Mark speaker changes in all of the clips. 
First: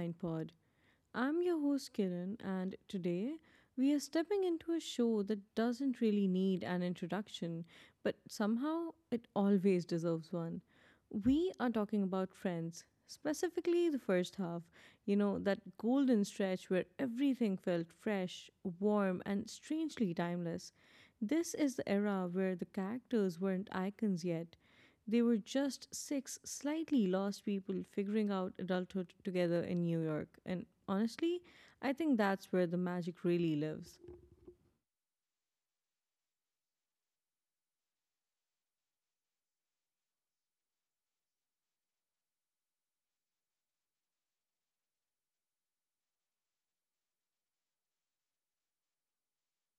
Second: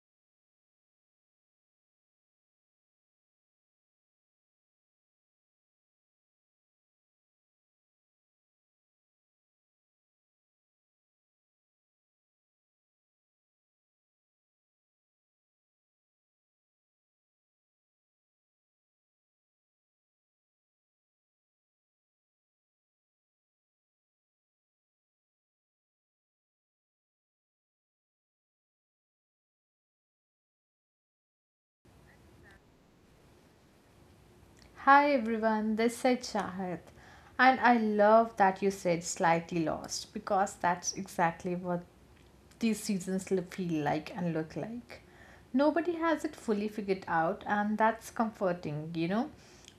Speaker 1: Mind Pod. I'm your host Kiran, and today we are stepping into a show that doesn't really need an introduction, but somehow it always deserves one. We are talking about friends, specifically the first half, you know, that golden stretch where everything felt fresh, warm, and strangely timeless. This is the era where the characters weren't icons yet, they were just six slightly lost people figuring out adulthood together in New York. And honestly, I think that's where the magic really lives.
Speaker 2: Hi everyone, this is Shahid, and I love that you said slightly lost because that's exactly what these seasons feel like and look like. Nobody has it fully figured out, and that's comforting, you know.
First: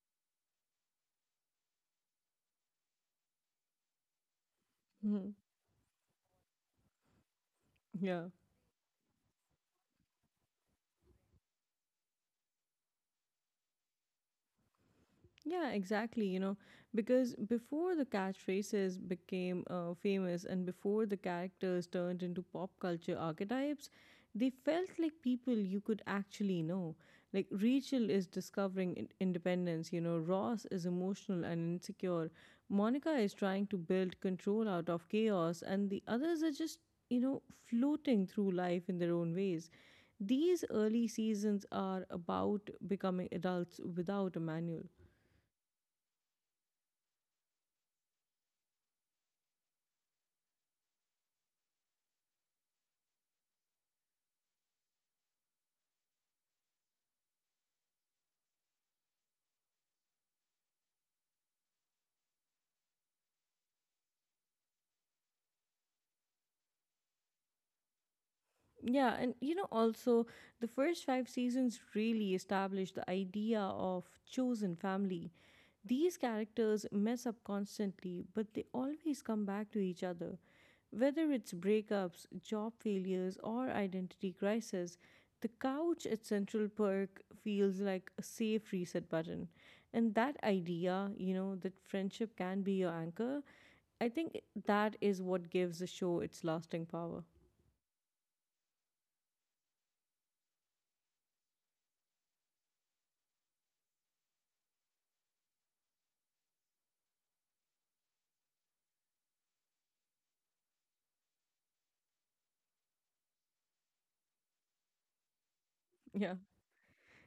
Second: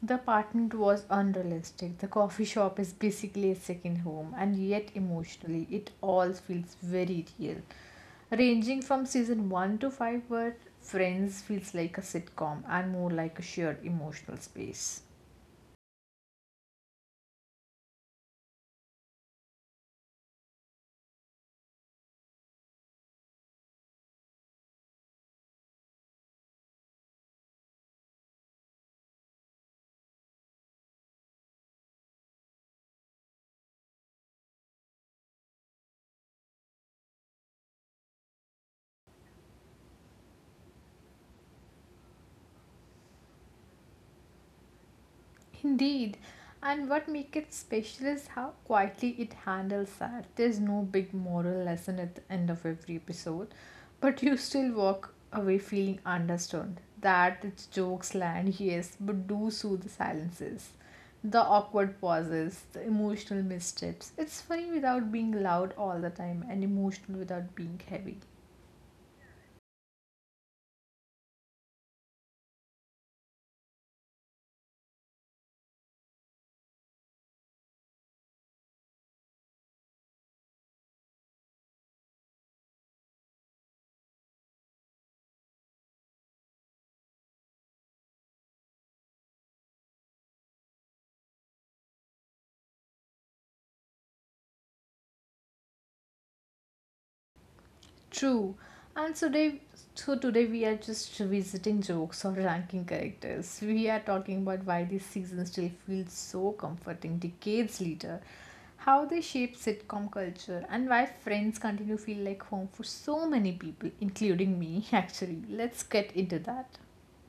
Speaker 2: The apartment was unrealistic, the coffee shop is basically a second home, and yet
Speaker 1: Mhm.
Speaker 2: emotionally, it all feels very real.
Speaker 1: Yeah.
Speaker 2: Ranging from season 1 to 5, where Friends feels like a sitcom and more like a shared emotional space.
Speaker 1: Yeah, exactly. You know, because before the catchphrases became famous and before the characters turned into pop culture archetypes, they felt like people you could actually know. Like Rachel is discovering independence, you know, Ross is emotional and insecure, Monica is trying to build control out of chaos, and the others are just, you know, floating through life in their own ways. These early seasons are about becoming adults without a manual.
Speaker 2: Indeed. And what makes it special is how quietly it handles that. There's no big moral lesson at the end of every episode, but you still walk away feeling understood. That its jokes land, yes, but do soothe the silences, the awkward pauses, the emotional missteps. It's funny without being loud all the time and emotional without being heavy.
Speaker 1: Yeah, and you know, also the first five seasons really establish the idea of chosen family. These characters mess up constantly, but they always come back to each other. Whether it's breakups, job failures, or identity crisis, the couch at Central Perk feels like a safe reset button. And that idea, you know, that friendship can be your anchor, I think that is what gives the show its lasting power.
Speaker 2: True. And so today, we are just revisiting jokes or ranking characters. We are talking about why this season still feels so comforting decades later, how they shape sitcom culture, and why Friends continue to feel like home for so many people, including me. Actually, let's get
Speaker 1: Yeah.
Speaker 2: into that.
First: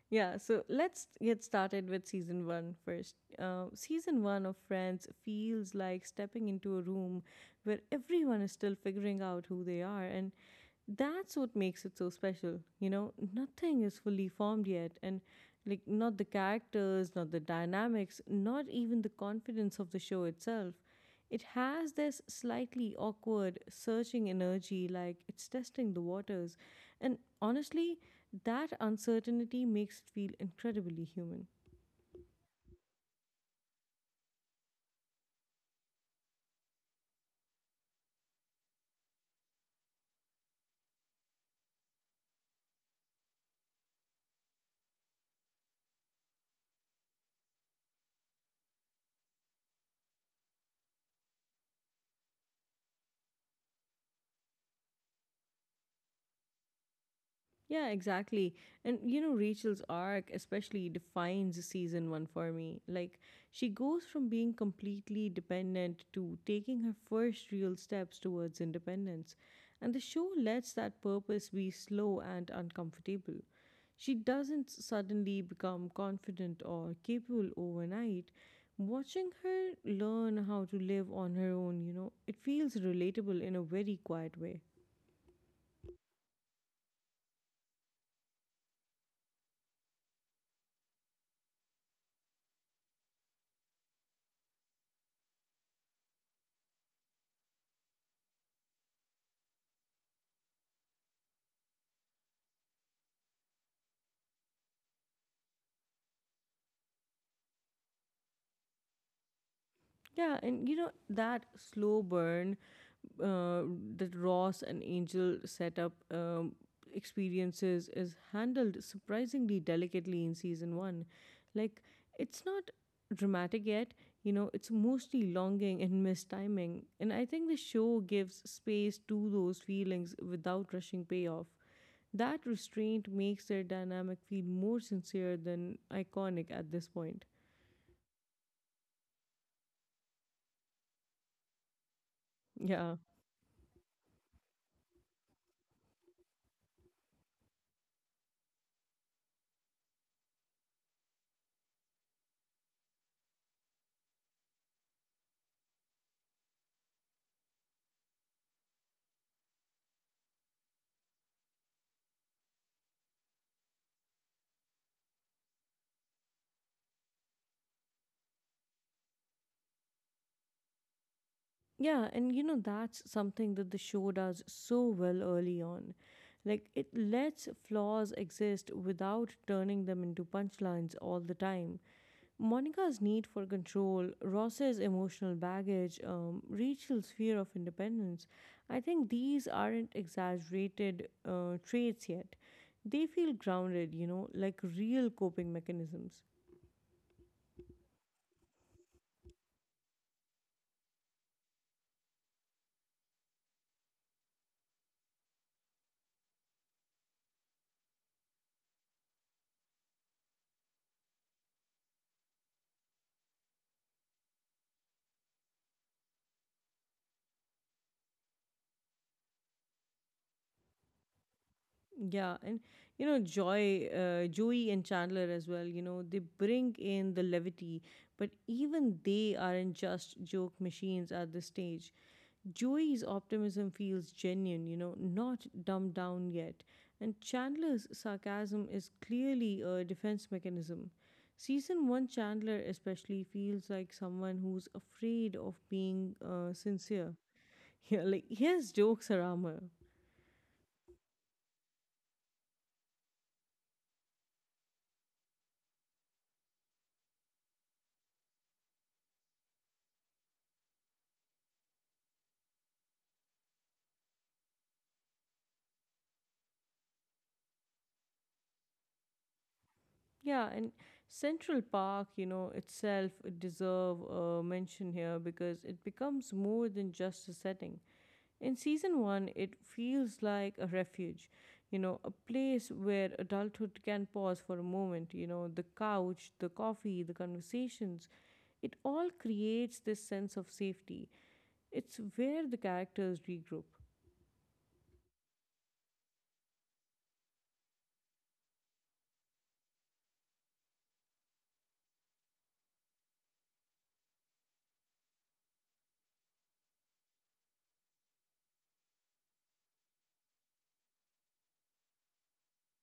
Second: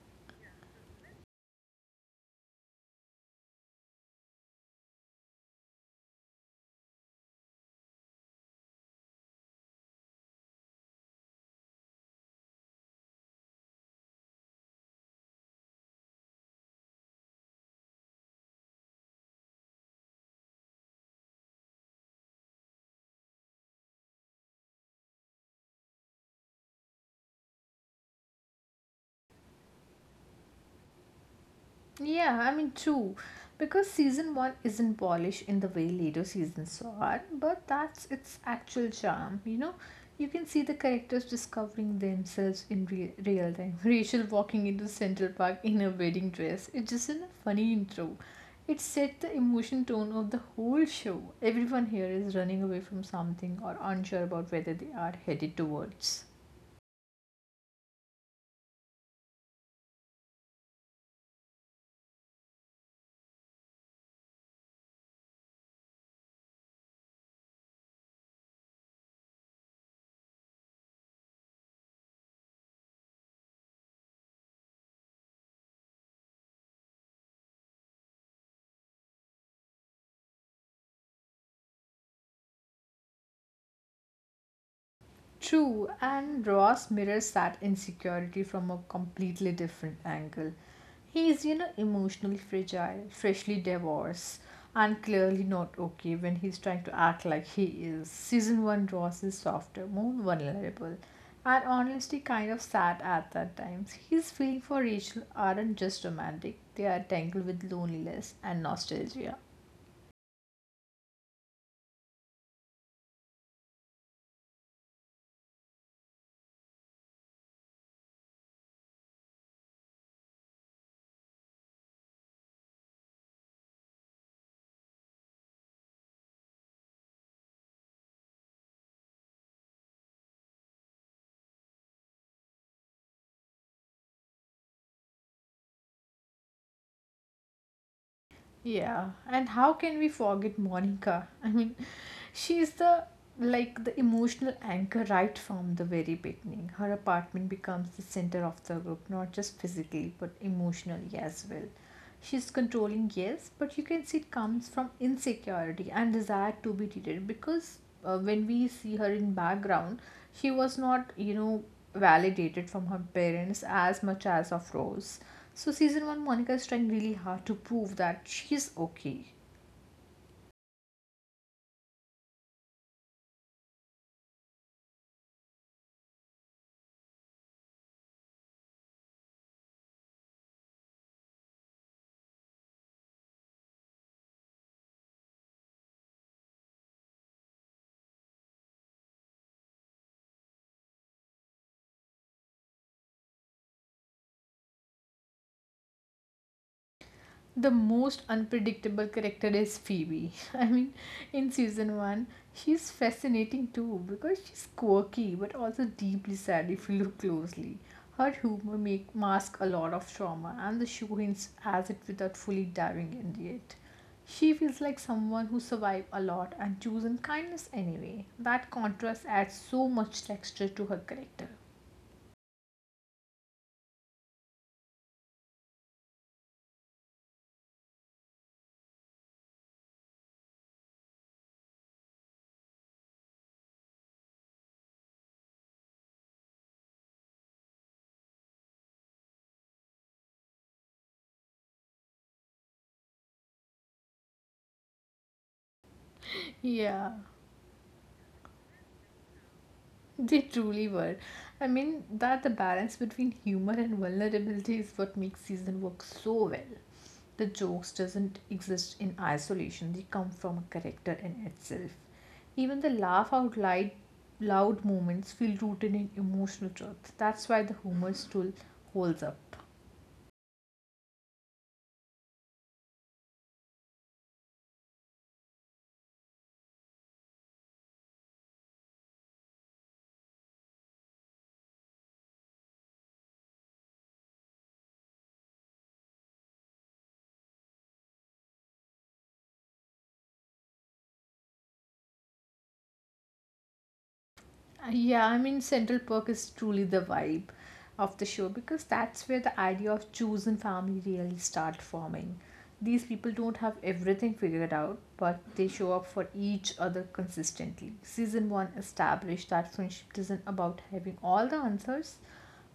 Speaker 1: Yeah, so let's get started with season one first. Season one of Friends feels like stepping into a room where everyone is still figuring out who they are, and that's what makes it so special, you know, nothing is fully formed yet, and like not the characters, not the dynamics, not even the confidence of the show itself. It has this slightly awkward searching energy, like it's testing the waters, and honestly, that uncertainty makes it feel incredibly human.
Speaker 2: Yeah, I mean, true. Because season one isn't polished in the way later seasons are, but that's its actual charm, you know? You can see the characters discovering themselves in real time. Rachel walking into Central Park in a wedding dress. It's just a funny intro. It set the emotion tone of the whole show. Everyone here is running away from something or unsure about whether they are headed towards.
Speaker 1: Yeah, exactly. And you know, Rachel's arc especially defines season one for me. Like, she goes from being completely dependent to taking her first real steps towards independence. And the show lets that purpose be slow and uncomfortable. She doesn't suddenly become confident or capable overnight. Watching her learn how to live on her own, you know, it feels relatable in a very quiet way.
Speaker 2: True, and Ross mirrors that insecurity from a completely different angle. He is, you know, emotionally fragile, freshly divorced, and clearly not okay when he's trying to act like he is. Season 1 Ross is softer, more vulnerable, and honestly kind of sad at that times. His feelings for Rachel aren't just romantic, they are tangled with loneliness and nostalgia.
Speaker 1: Yeah, and you know, that slow burn uh, that Ross and Angel set up experiences is handled surprisingly delicately in season one. Like, it's not dramatic yet, you know, it's mostly longing and mistiming. And I think the show gives space to those feelings without rushing payoff. That restraint makes their dynamic feel more sincere than iconic at this point.
Speaker 2: Yeah, and how can we forget Monica? I mean, she is
Speaker 1: Yeah.
Speaker 2: the like the emotional anchor right from the very beginning. Her apartment becomes the center of the group, not just physically, but emotionally as well. She's controlling, yes, but you can see it comes from insecurity and desire to be treated because when we see her in background, she was not, you know, validated from her parents as much as of Rose. So, season one, Monica is trying really hard to prove that she's okay.
Speaker 1: Yeah, and you know, that's something that the show does so well early on. Like, it lets flaws exist without turning them into punchlines all the time. Monica's need for control, Ross's emotional baggage, Rachel's fear of independence. I think these aren't exaggerated traits yet. They feel grounded, you know, like real coping mechanisms.
Speaker 2: The most unpredictable character is Phoebe. I mean, in season one, she's fascinating too because she's quirky but also deeply sad if you look closely. Her humor make mask a lot of trauma, and the show hints at it without fully diving into it. She feels like someone who survived a lot and chosen kindness anyway. That contrast adds so much texture to her character.
Speaker 1: Yeah, and you know Joey, and Chandler as well. You know they bring in the levity, but even they aren't just joke machines at this stage. Joey's optimism feels genuine. You know, not dumbed down yet, and Chandler's sarcasm is clearly a defense mechanism. Season one Chandler especially feels like someone who's afraid of being sincere.
Speaker 2: Yeah.
Speaker 1: Yeah, like his jokes are armor.
Speaker 2: They truly were. I mean, that the balance between humor and vulnerability is what makes season work so well. The jokes doesn't exist in isolation. They come from a character in itself. Even the laugh out loud moments feel rooted in emotional truth. That's why the humor still holds up.
Speaker 1: Yeah, and Central Park, you know, itself it deserve a mention here because it becomes more than just a setting. In season 1, it feels like a refuge, you know, a place where adulthood can pause for a moment, you know, the couch, the coffee, the conversations. It all creates this sense of safety. It's where the characters regroup.
Speaker 2: Yeah, I mean, Central Perk is truly the vibe of the show because that's where the idea of chosen family really start forming. These people don't have everything figured out, but they show up for each other consistently. Season 1 established that friendship isn't about having all the answers,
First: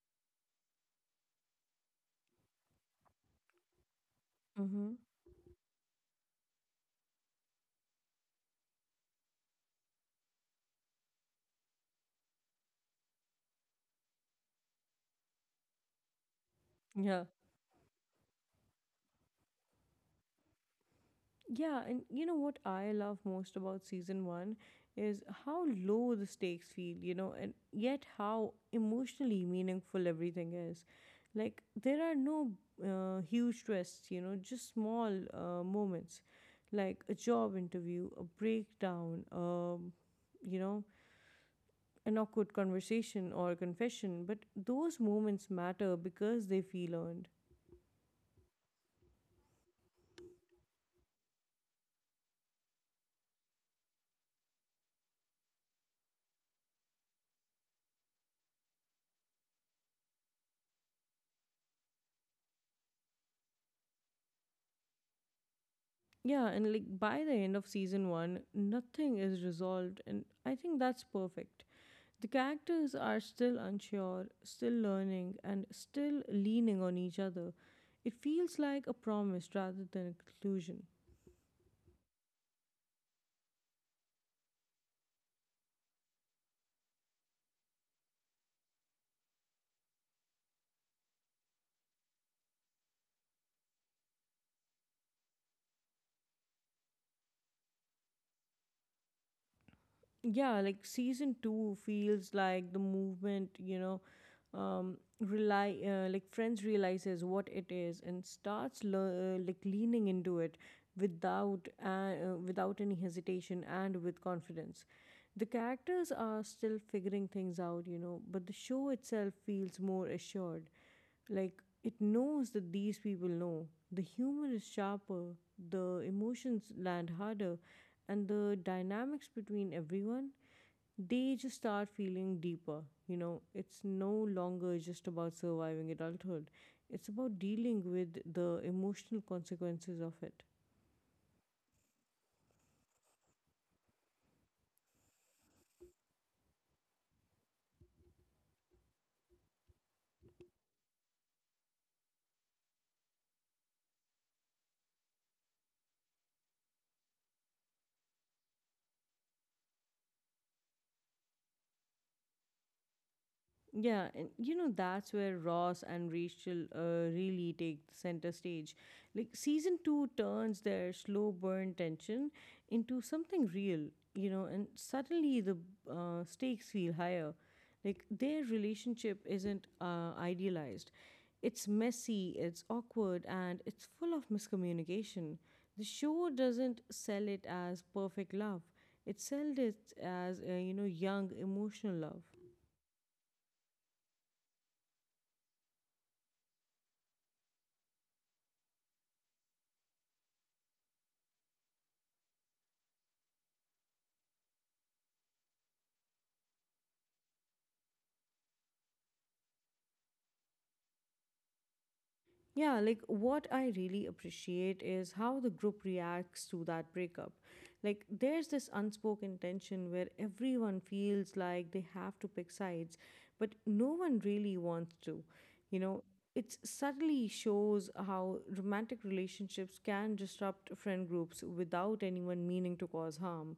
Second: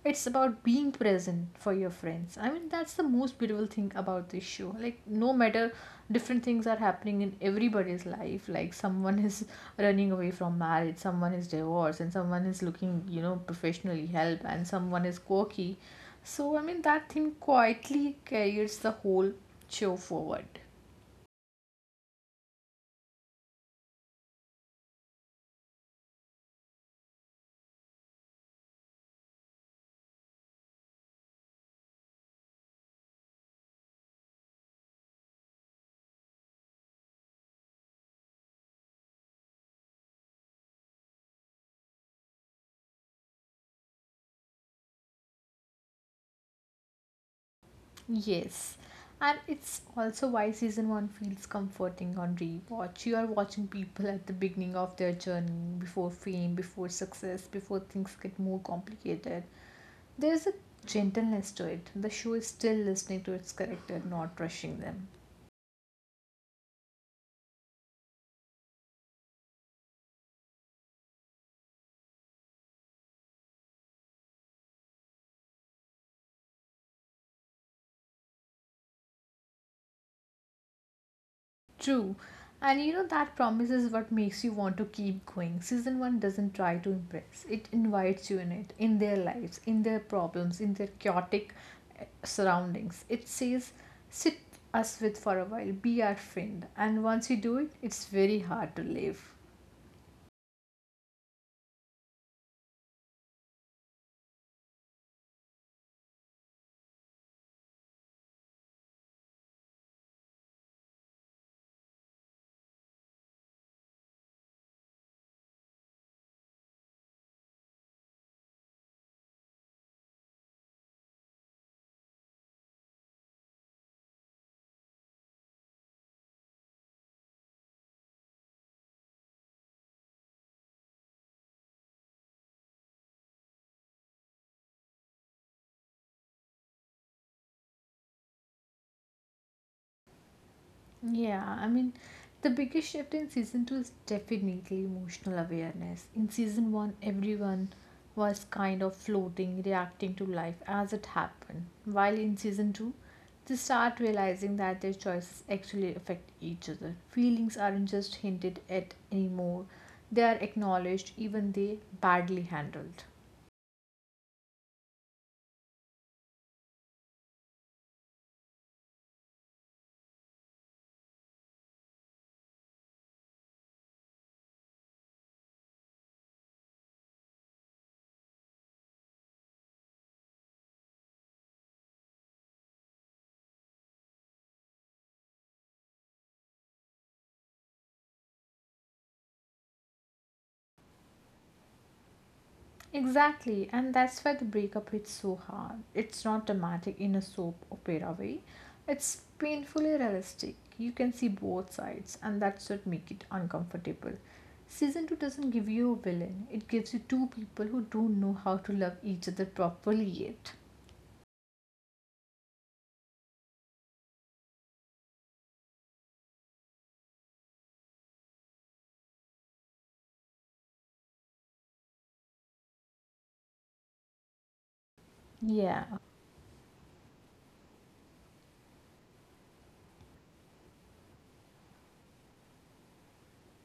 Speaker 2: it's about being present for your friends. I mean, that's the most beautiful thing about this show,
Speaker 1: Mm-hmm.
Speaker 2: like no matter different things are happening in everybody's life, like someone is running away from marriage, someone is divorced, and someone is looking, you know, professionally help, and someone is quirky. So I mean, that
Speaker 1: Yeah.
Speaker 2: thing quietly carries the whole show forward.
Speaker 1: Yeah, and you know what I love most about season one is how low the stakes feel, you know, and yet how emotionally meaningful everything is. Like, there are no huge twists, you know, just small moments like a job interview, a breakdown, you know, an awkward conversation or confession. But those moments matter because they feel earned.
Speaker 2: Yes, and it's also why season one feels comforting on rewatch. You are watching people at the beginning of their journey, before fame, before success, before things get more complicated. There's a gentleness to it. The show is still listening to its character, not rushing them.
Speaker 1: Yeah, and like by the end of season one, nothing is resolved, and I think that's perfect. The characters are still unsure, still learning, and still leaning on each other. It feels like a promise rather than a conclusion.
Speaker 2: True. And you know that promise is what makes you want to keep going. Season 1 doesn't try to impress. It invites you in it, in their lives, in their problems, in their chaotic surroundings. It says, sit us with for a while, be our friend. And once you do it, it's very hard to leave.
Speaker 1: Yeah, like season two feels like the movement, you know, rely like friends realizes what it is and starts like leaning into it without uh, without any hesitation and with confidence. The characters are still figuring things out, you know, but the show itself feels more assured. Like it knows that these people know. The humor is sharper, the emotions land harder, and the dynamics between everyone, they just start feeling deeper. You know, it's no longer just about surviving adulthood, it's about dealing with the emotional consequences of it.
Speaker 2: Yeah, I mean, the biggest shift in season two is definitely emotional awareness. In season one, everyone was kind of floating, reacting to life as it happened, while in season two, they start realizing that their choices actually affect each other. Feelings aren't just hinted at anymore, they are acknowledged, even they badly handled.
Speaker 1: Yeah, and you know that's where Ross and Rachel really take the center stage. Like season 2 turns their slow burn tension into something real, you know, and suddenly the stakes feel higher. Like their relationship isn't idealized. It's messy, it's awkward, and it's full of miscommunication. The show doesn't sell it as perfect love. It sells it as, you know, young emotional love.
Speaker 2: Exactly, and that's why the breakup hits so hard. It's not dramatic in a soap opera way, it's painfully realistic. You can see both sides, and that's what makes it uncomfortable. Season 2 doesn't give you a villain, it gives you two people who don't know how to love each other properly yet.
Speaker 1: Yeah, like what I really appreciate is how the group reacts to that breakup. Like, there's this unspoken tension where everyone feels like they have to pick sides, but no one really wants to.
Speaker 2: Yeah,
Speaker 1: You know, it subtly shows how romantic relationships can disrupt friend groups without anyone meaning to cause harm.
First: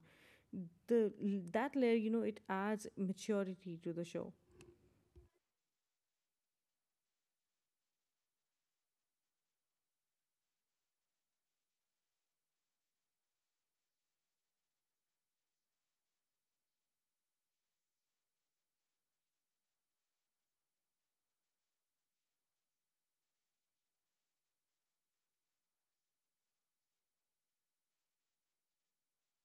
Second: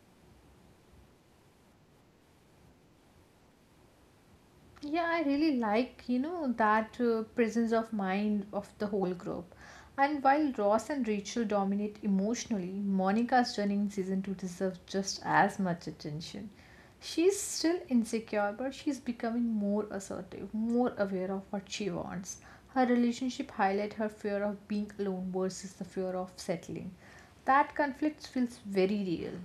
Speaker 1: The that layer, you know, it adds maturity to the show.
Speaker 2: yeah, I really like, you know, that presence of mind of the whole group. And while Ross and Rachel dominate emotionally, Monica's journey season 2 deserves just as much attention. She's still insecure, but she's becoming more assertive, more aware of what she wants. Her relationship highlight her fear of being alone versus the fear of settling. That conflict feels very real.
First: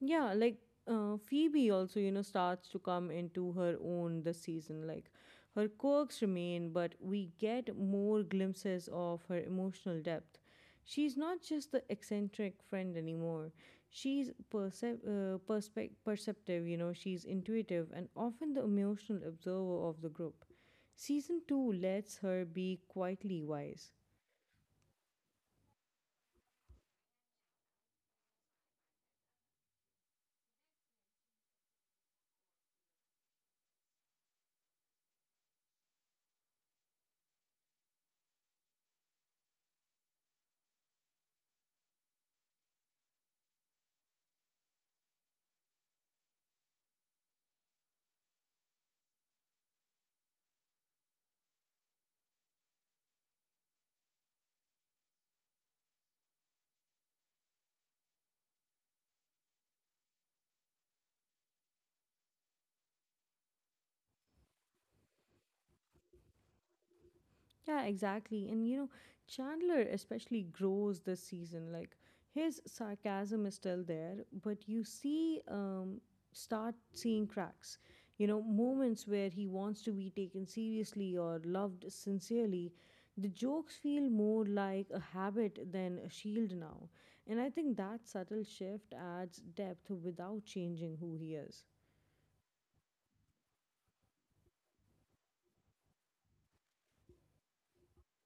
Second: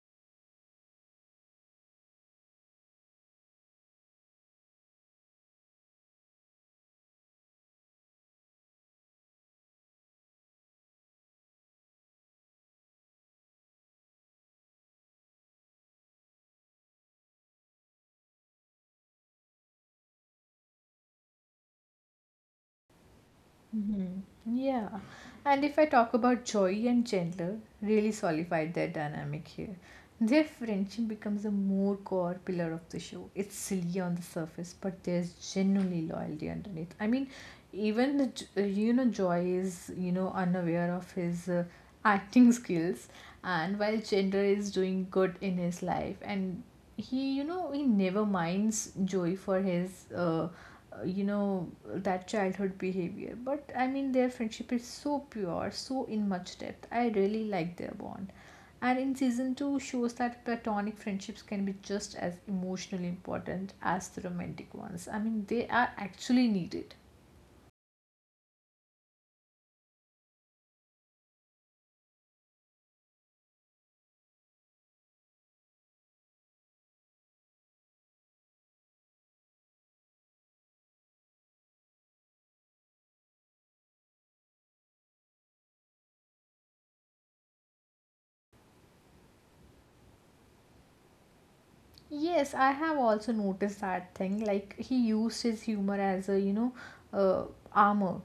Speaker 1: Yeah, like Phoebe also, you know, starts to come into her own this season. Like her quirks remain, but we get more glimpses of her emotional depth. She's not just the eccentric friend anymore. She's percep- perspec perceptive, you know, she's intuitive and often the emotional observer of the group. Season 2 lets her be quietly wise.
Speaker 2: Mhm. Yeah. And if I talk about Joy and Chandler, really solidified their dynamic here. Their friendship becomes a more core pillar of the show. It's silly on the surface, but there's genuinely loyalty underneath. I mean, even the you know, Joy is, you know, unaware of his acting skills, and while Chandra is doing good in his life, and he, you know, he never minds Joy for his you know, that childhood behavior. But I mean, their friendship is so pure, so in much depth. I really like their bond, and in season 2 shows that platonic friendships can be just as emotionally important as the romantic ones. I mean, they are actually needed.
Speaker 1: Yeah, exactly. And you know, Chandler especially grows this season. Like his sarcasm is still there, but you start seeing cracks. You know, moments where he wants to be taken seriously or loved sincerely. The jokes feel more like a habit than a shield now. And I think that subtle shift adds depth without changing who he is.
Speaker 2: Yes, I have also noticed that thing. Like he used his humor as a, you know, uh, armor.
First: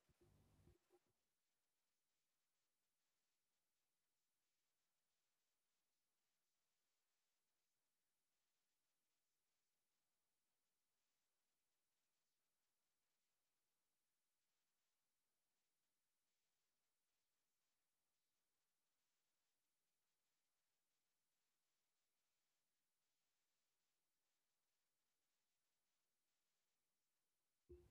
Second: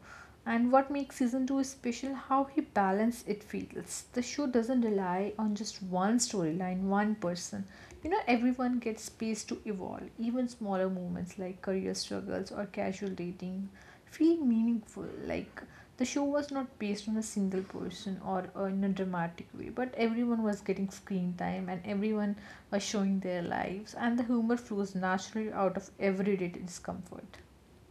Speaker 2: And what makes season two special, how he balanced it feels. The show doesn't rely on just one storyline, one person. You know, everyone gets space to evolve. Even smaller moments like career struggles or casual dating feel meaningful. Like the show was not based on a single person or, in a dramatic way, but everyone was getting screen time and everyone are showing their lives, and the humor flows naturally out of everyday discomfort.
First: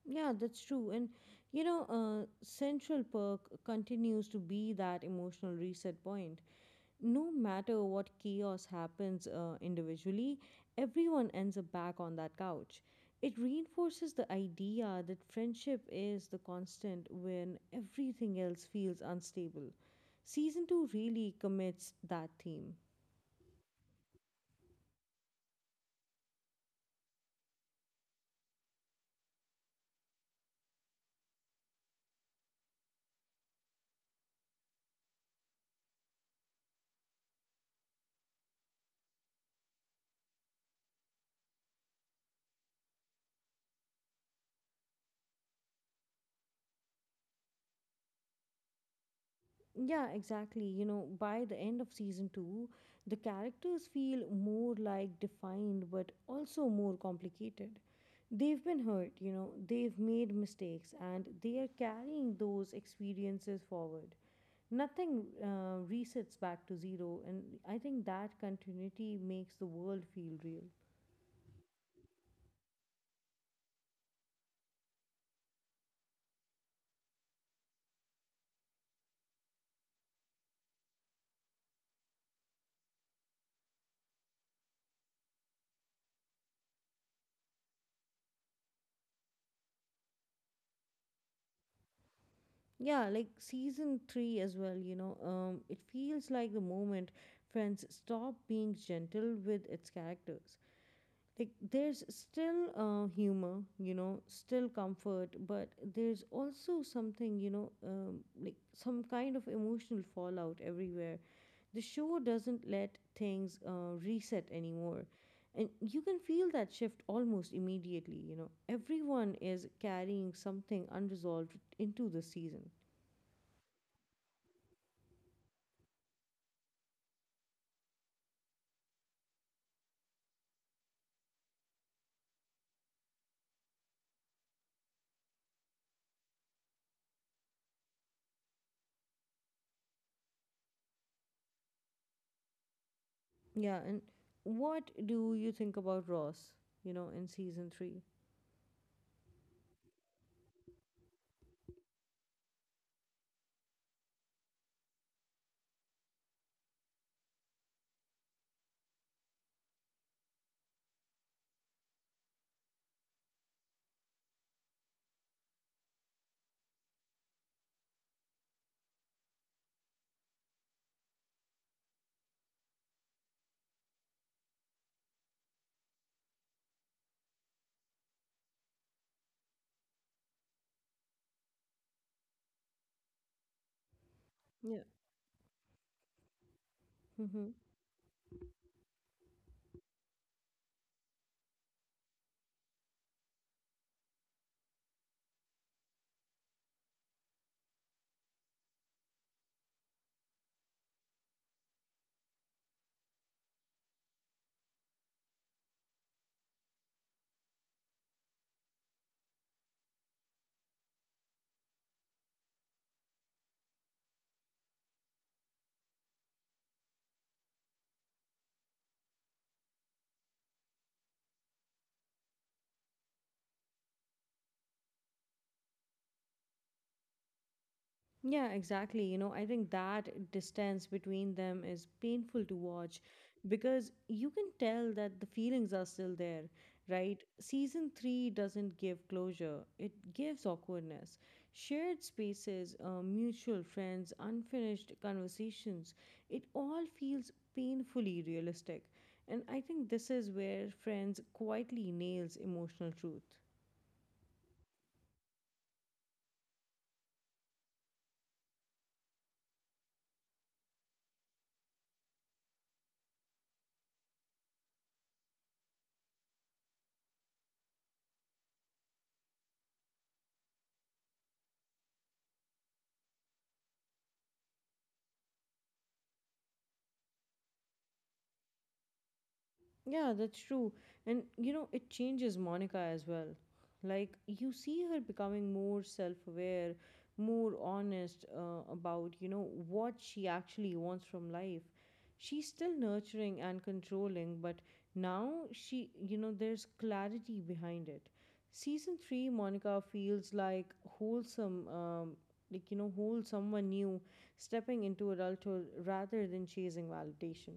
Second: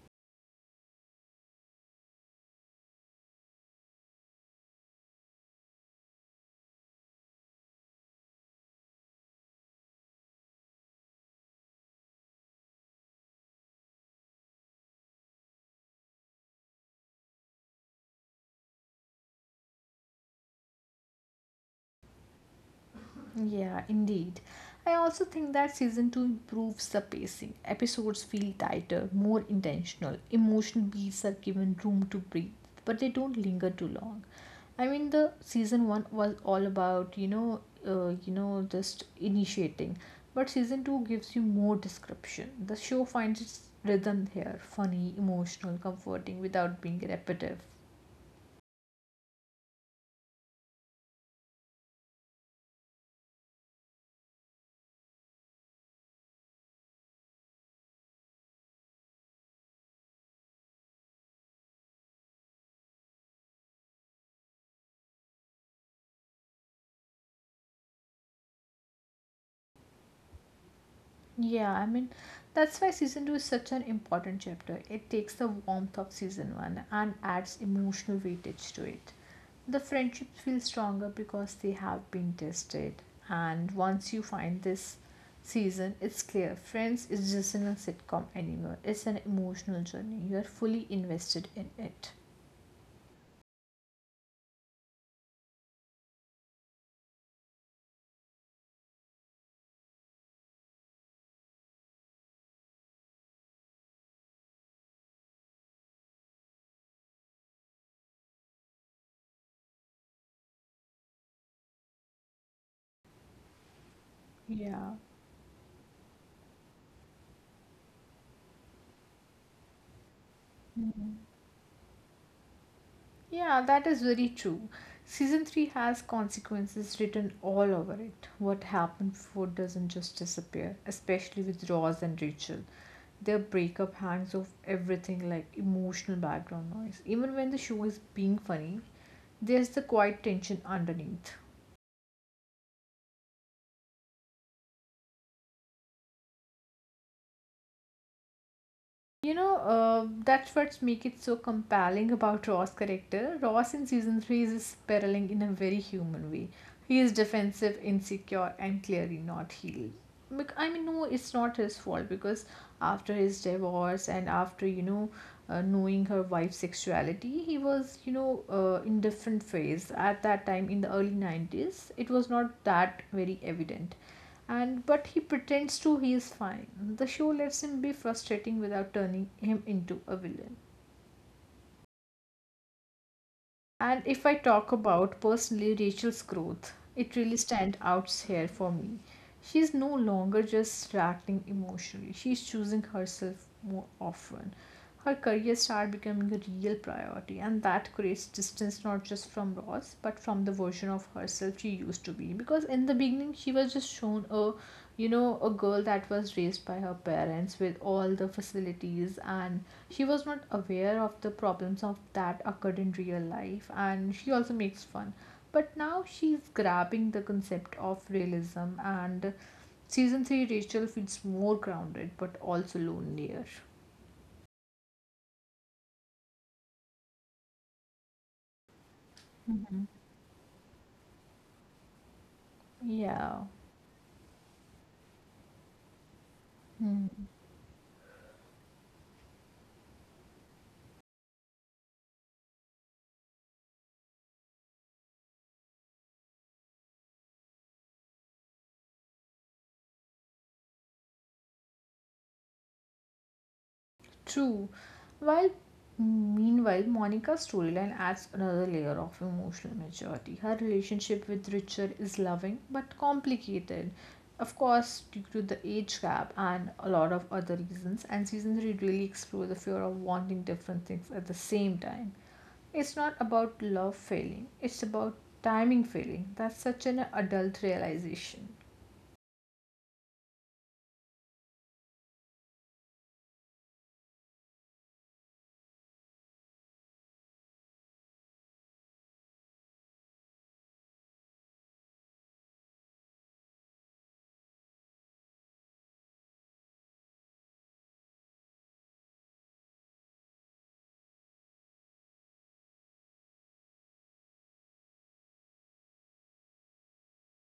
Speaker 1: Yeah, that's true. And you know, Central Perk continues to be that emotional reset point. No matter what chaos happens individually, everyone ends up back on that couch. It reinforces the idea that friendship is the constant when everything else feels unstable. Season 2 really commits that theme.
Speaker 2: Yeah, indeed. I also think that season 2 improves the pacing. Episodes feel tighter, more intentional. Emotional beats are given room to breathe, but they don't linger too long. I mean, the season 1 was all about, you know, just initiating. But season 2 gives you more description. The show finds its rhythm here, funny, emotional, comforting without being repetitive.
Speaker 1: Yeah, exactly. You know, by the end of season two, the characters feel more like defined but also more complicated. They've been hurt, you know, they've made mistakes and they are carrying those experiences forward. Nothing resets back to zero, and I think that continuity makes the world feel real.
Speaker 2: Yeah, I mean, that's why season two is such an important chapter. It takes the warmth of season one and adds emotional weightage to it. The friendships feel stronger because they have been tested. And once you find this season, it's clear Friends is just in a sitcom anymore. It's an emotional journey. You are fully invested in it.
Speaker 1: Yeah, like season three as well, you know, it feels like the moment Friends stop being gentle with its characters. Like there's still humor, you know, still comfort, but there's also something, you know, like some kind of emotional fallout everywhere. The show doesn't let things reset
Speaker 2: Yeah.
Speaker 1: anymore, and you can feel that shift almost immediately. You know, everyone is carrying something unresolved into the season.
Speaker 2: Yeah, that is very true. Season 3 has consequences written all over it. What happened before doesn't just disappear, especially with Ross and Rachel. Their breakup hangs off everything like emotional background noise. Even when the show is being funny, there's the quiet tension underneath.
Speaker 1: Yeah, and what do you think about Ross, you know, in season 3?
Speaker 2: You know, that's what makes it so compelling about Ross' character. Ross in season 3 is spiraling in a very human way. He is defensive, insecure, and clearly not healed. I mean, no, it's not his fault because after his divorce and after, you know, knowing her wife's sexuality, he was, you know, in different phase. At that time, in the early 90s, it was not that very evident. And but he pretends to he is fine. The show lets him be frustrating without turning him into a villain. And if I talk about personally Rachel's growth, it really
Speaker 1: Yeah.
Speaker 2: stands out here for me. She's no longer just reacting emotionally, she's choosing herself more often. Her career started becoming a real priority, and that creates distance not just from Ross but from the version of herself she used to be. Because in the beginning, she was just shown a, you know, a girl that was raised by her parents with all the facilities and she was not aware of the problems of that occurred in real life, and she also makes fun, but now she's grabbing the concept of realism, and season 3 Rachel feels more grounded but also lonelier.
Speaker 1: Yeah, exactly. You know, I think that distance between them is painful to watch
Speaker 2: Yeah.
Speaker 1: because you can tell that the feelings are still there,
Speaker 2: Hmm.
Speaker 1: right? Season 3 doesn't give closure, it gives awkwardness. Shared spaces, mutual friends, unfinished conversations, it all feels painfully realistic. And I think this is where Friends quietly nails emotional truth.
Speaker 2: True. While meanwhile, Monica's storyline adds another layer of emotional maturity. Her relationship with Richard is loving but complicated. Of course, due to the age gap and a lot of other reasons, and season 3 really explores the fear of wanting different things at the same time. It's not about love failing, it's about timing failing. That's such an adult realization.
Speaker 1: Yeah, that's true. And you know, it changes Monica as well. Like, you see her becoming more self aware, more honest about, you know, what she actually wants from life. She's still nurturing and controlling, but now she, you know, there's clarity behind it. Season three, Monica feels like wholesome, like, you know, whole someone new stepping into adulthood rather than chasing validation.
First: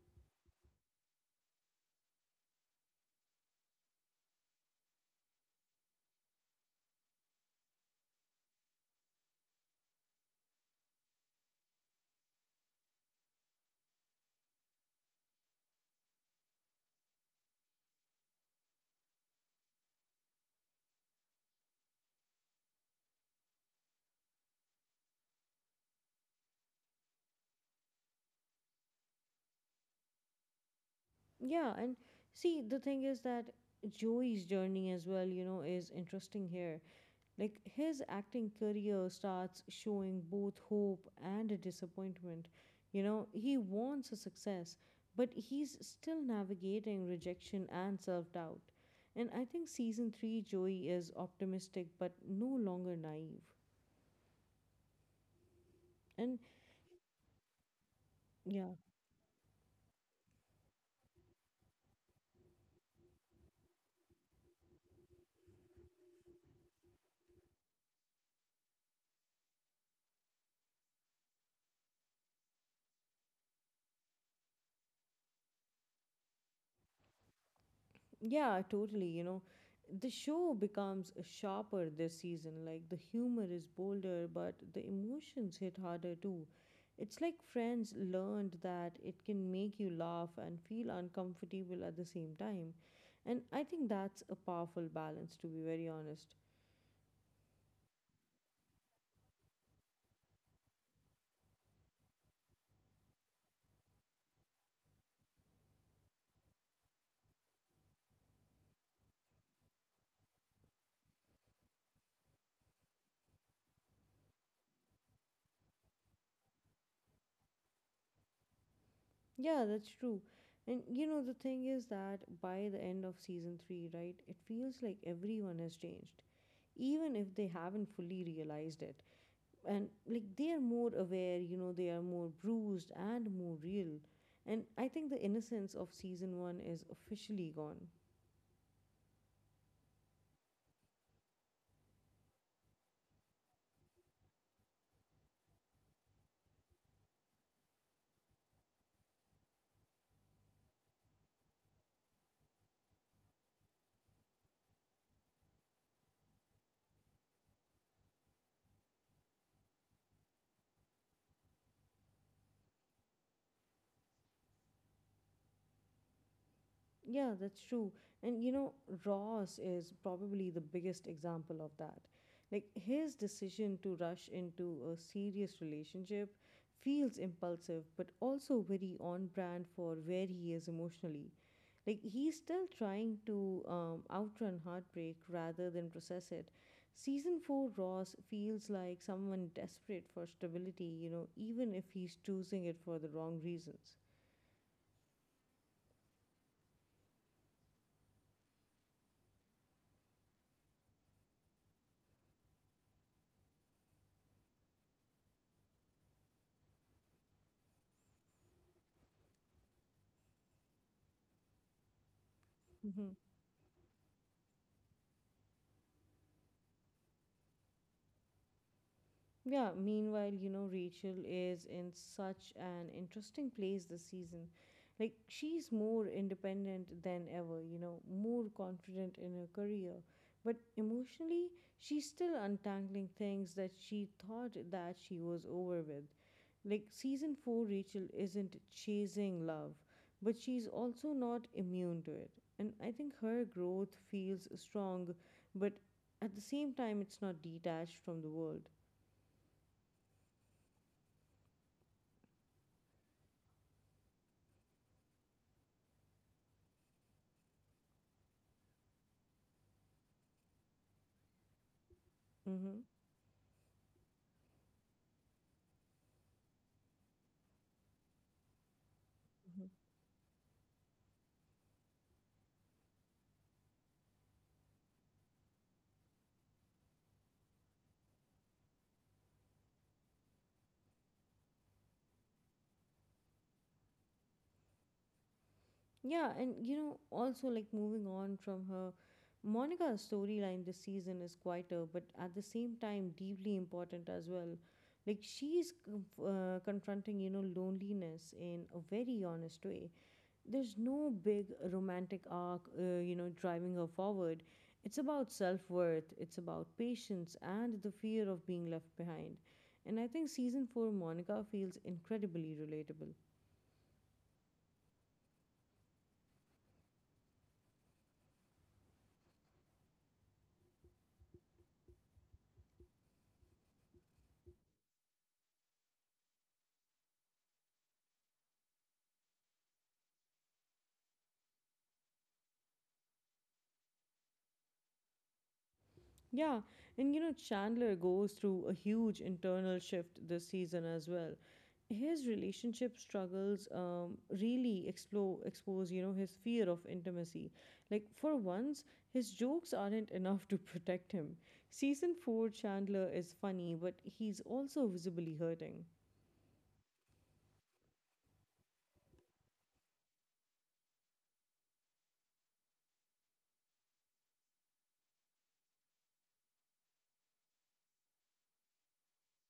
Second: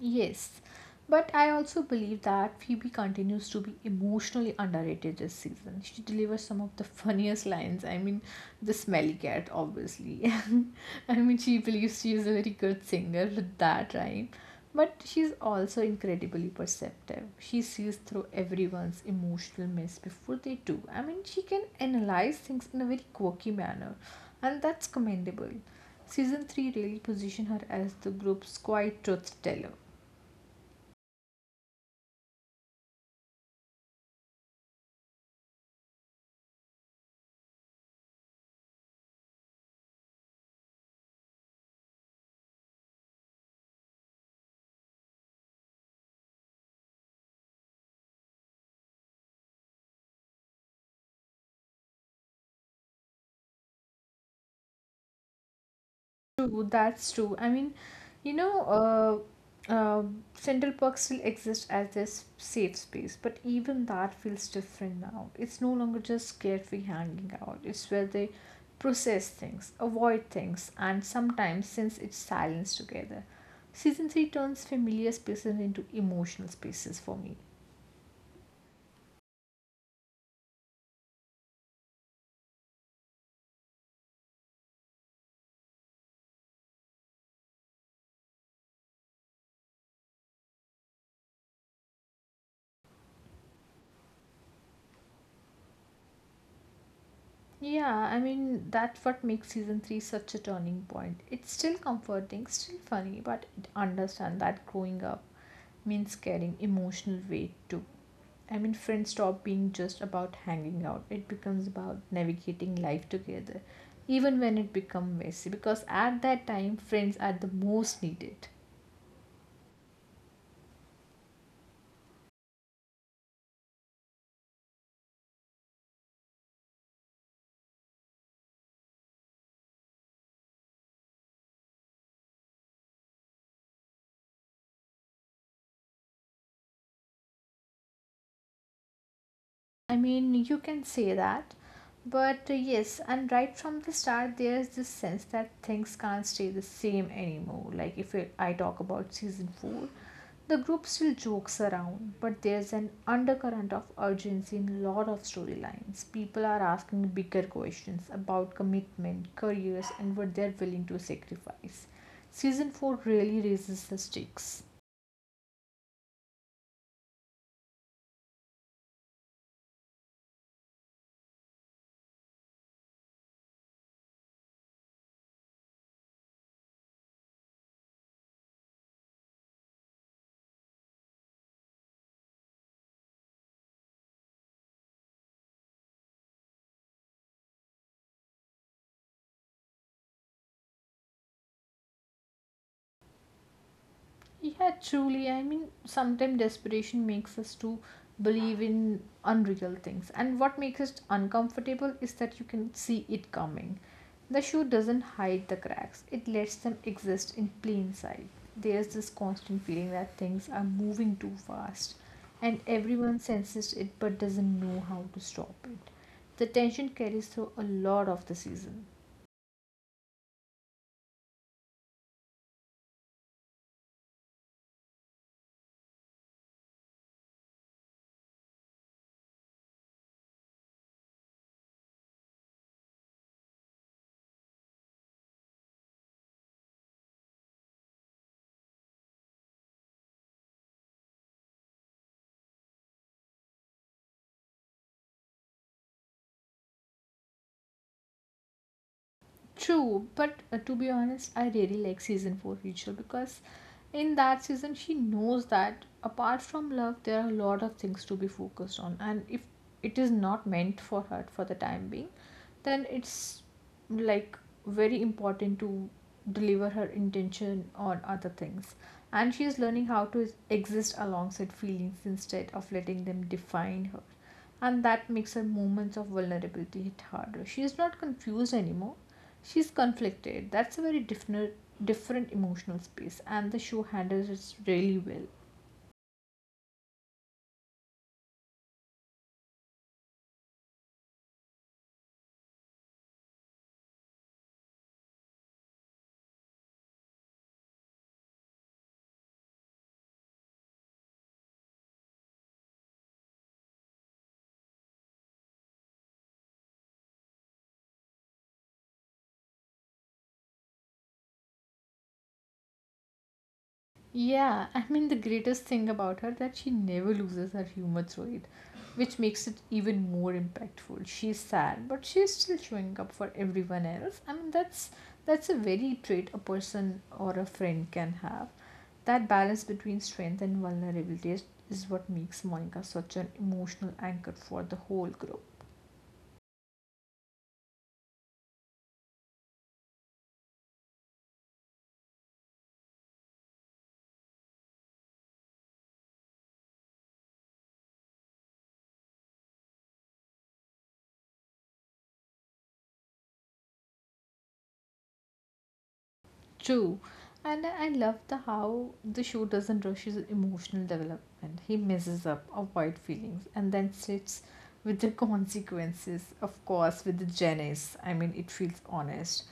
Speaker 2: Yes, but I also believe that Phoebe continues to be emotionally underrated this season. She delivers some of the funniest lines. I mean, the smelly cat, obviously. I mean, she believes she is a very good singer with that rhyme. But she's also incredibly perceptive. She sees through everyone's emotional mess before they do. I mean, she can analyze things in a very quirky manner, and that's commendable. Season 3 really positioned her as the group's quiet truth teller.
Speaker 1: Yeah, and see, the thing is that Joey's journey as well, you know, is interesting here. Like, his acting career starts showing both hope and a disappointment. You know, he wants a success, but he's still navigating rejection and self doubt. And I think season three, Joey is optimistic but no longer naive. And
Speaker 2: True, that's true. I mean, you know,
Speaker 1: yeah,
Speaker 2: uh, uh, Central Park still exists as this safe space, but even that feels different now. It's no longer just carefree hanging out, it's where they process things, avoid things, and sometimes sense its silence together. Season 3 turns familiar spaces into emotional spaces for me.
Speaker 1: Yeah, totally. You know, the show becomes sharper this season. Like the humor is bolder, but the emotions hit harder too. It's like Friends learned that it can make you laugh and feel uncomfortable at the same time. And I think that's a powerful balance, to be very honest.
Speaker 2: Yeah, I mean, that's what makes season 3 such a turning point. It's still comforting, still funny, but it understands that growing up means carrying emotional weight too. I mean, friends stop being just about hanging out, it becomes about navigating life together, even when it becomes messy, because at that time, friends are the most needed.
Speaker 1: Yeah, that's true. And you know, the thing is that by the end of season three, right, it feels like everyone has changed, even if they haven't fully realized it. And like they are more aware, you know, they are more bruised and more real. And I think the innocence of season 1 is officially gone.
Speaker 2: I mean, you can say that. But yes, and right from the start, there's this sense that things can't stay the same anymore. Like, if it- I talk about season 4, the group still jokes around, but there's an undercurrent of urgency in a lot of storylines. People are asking bigger questions about commitment, careers, and what they're willing to sacrifice. Season 4 really raises the stakes.
Speaker 1: Yeah, that's true. And you know, Ross is probably the biggest example of that. Like, his decision to rush into a serious relationship feels impulsive, but also very on brand for where he is emotionally. Like, he's still trying to outrun heartbreak rather than process it. Season 4 Ross feels like someone desperate for stability, you know, even if he's choosing it for the wrong reasons.
Speaker 2: Yeah, truly. I mean, sometimes desperation makes us to believe in unreal things. And what makes it uncomfortable is that you can see it coming. The shoe doesn't hide the cracks, it lets them exist in plain sight. There's this constant feeling that things are moving too fast, and everyone senses it but doesn't know how to stop it. The tension carries through a lot of the season.
Speaker 1: Yeah, meanwhile, you know, Rachel is in such an interesting place this season. Like, she's more independent than ever, you know, more confident in her career. But emotionally, she's still untangling things that she thought that she was over with. Like, season four, Rachel isn't chasing love, but she's also not immune to it. And I think her growth feels strong, but at the same time, it's not detached from the world.
Speaker 2: True, but to be honest, I really like season 4 Rachel because in that season she knows that apart from love there are a lot of things to be focused on, and if it is not meant for her for the time being,
Speaker 1: Mm-hmm.
Speaker 2: then it's like very important to deliver her intention on other things, and she is
Speaker 1: Mhm.
Speaker 2: learning how to exist alongside feelings instead of letting them define her, and that makes her moments of vulnerability hit harder. She is not confused anymore. She's conflicted. That's a very different emotional space, and the show handles it really well.
Speaker 1: Yeah, and you know, also like moving on from her, Monica's storyline this season is quieter, but at the same time, deeply important as well. Like confronting, you know, loneliness in a very honest way. There's no big romantic arc, you know, driving her forward. It's about self worth, it's about patience, and the fear of being left behind. And I think season four, Monica feels incredibly relatable.
Speaker 2: Yeah, I mean the greatest thing about her that she never loses her humor through it, which makes it even more impactful. She's sad, but she's still showing up for everyone else. I mean that's a very trait a person or a friend can have. That balance between strength and vulnerability is what makes Monica such an emotional anchor for the whole group.
Speaker 1: Yeah, and you know, Chandler goes through a huge internal shift this season as well. His relationship struggles really expose, you know, his fear of intimacy. Like, for once, his jokes aren't enough to protect him. Season 4 Chandler is funny, but he's also visibly hurting.
Speaker 2: True. And I love the how the show doesn't rush his emotional development. He messes up, avoid feelings, and then sits with the consequences. Of course, with the Janice. I mean, it feels honest.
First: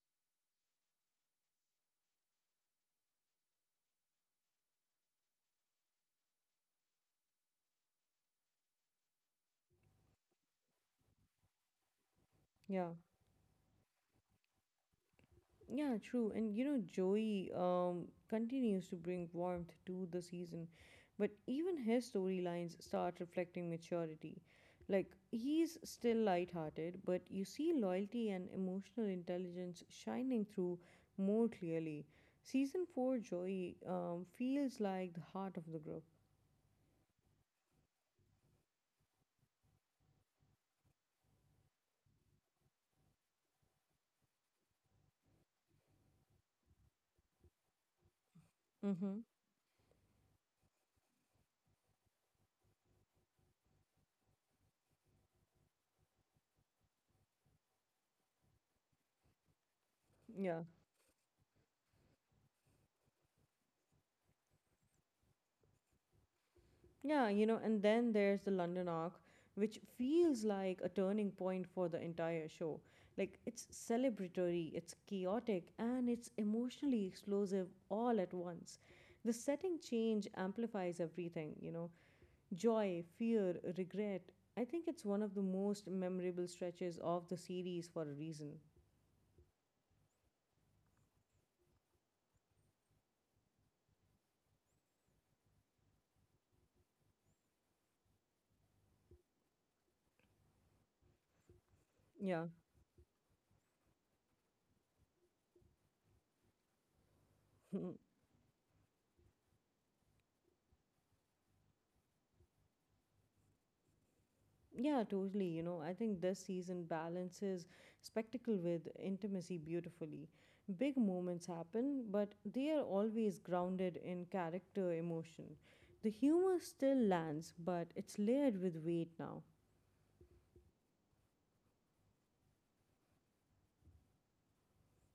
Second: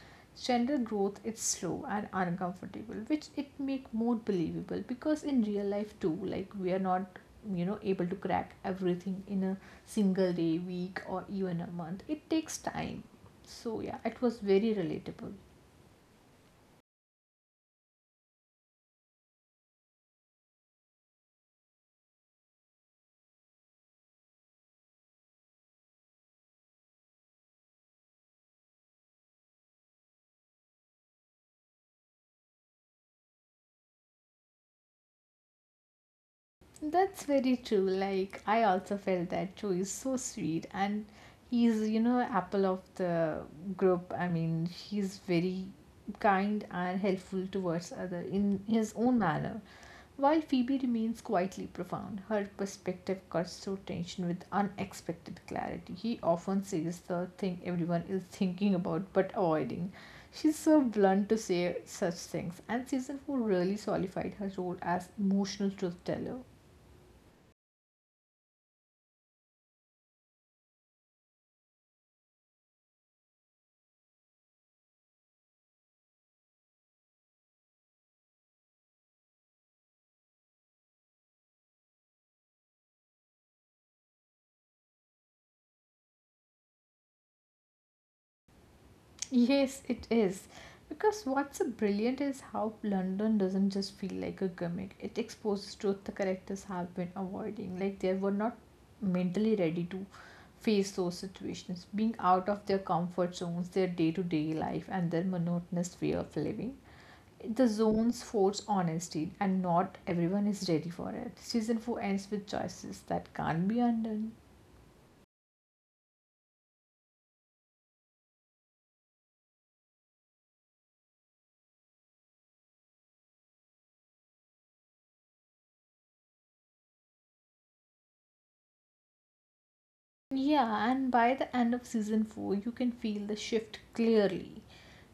Speaker 2: Gender growth is slow and uncomfortable, which it make more believable because in real life too, like we are not you know able to crack everything in a single day, week, or even a month. It takes
Speaker 1: Yeah.
Speaker 2: time. So yeah, it was very relatable.
Speaker 1: Yeah, true. And you know, Joey continues to bring warmth to the season, but even his storylines start reflecting maturity. Like, he's still lighthearted, but you see loyalty and emotional intelligence shining through more clearly. Season 4 Joey feels like the heart of the group.
Speaker 2: That's very true. Like I also felt that too. He's so sweet and he's, you know, apple of the group. I mean, he's very kind and helpful towards other in his
Speaker 1: Mm-hmm.
Speaker 2: own manner. While Phoebe remains quietly profound, her perspective cuts through tension with unexpected clarity. He often says the thing everyone is thinking about but avoiding. She's
Speaker 1: Yeah.
Speaker 2: so blunt to say such things, and season 4 really solidified her role as emotional truth teller.
Speaker 1: Yeah, you know, and then there's the London arc, which feels like a turning point for the entire show. Like, it's celebratory, it's chaotic, and it's emotionally explosive all at once. The setting change amplifies everything, you know, joy, fear, regret. I think it's one of the most memorable stretches of the series for a reason.
Speaker 2: Yes, it is. Because what's so brilliant is how London doesn't just feel like a gimmick. It exposes truth the characters have been avoiding. Like they were not mentally ready to face those situations. Being
Speaker 1: Yeah.
Speaker 2: out of their comfort zones, their day to day life, and their monotonous way of living. The zones force honesty, and not everyone is ready for it. Season 4 ends with choices that can't be undone.
Speaker 1: Yeah, totally. You know, I think this season balances spectacle with intimacy beautifully. Big moments happen, but they are always grounded in character emotion. The humor still lands, but it's layered with weight now.
Speaker 2: Yeah, and by the end of season 4, you can feel the shift clearly.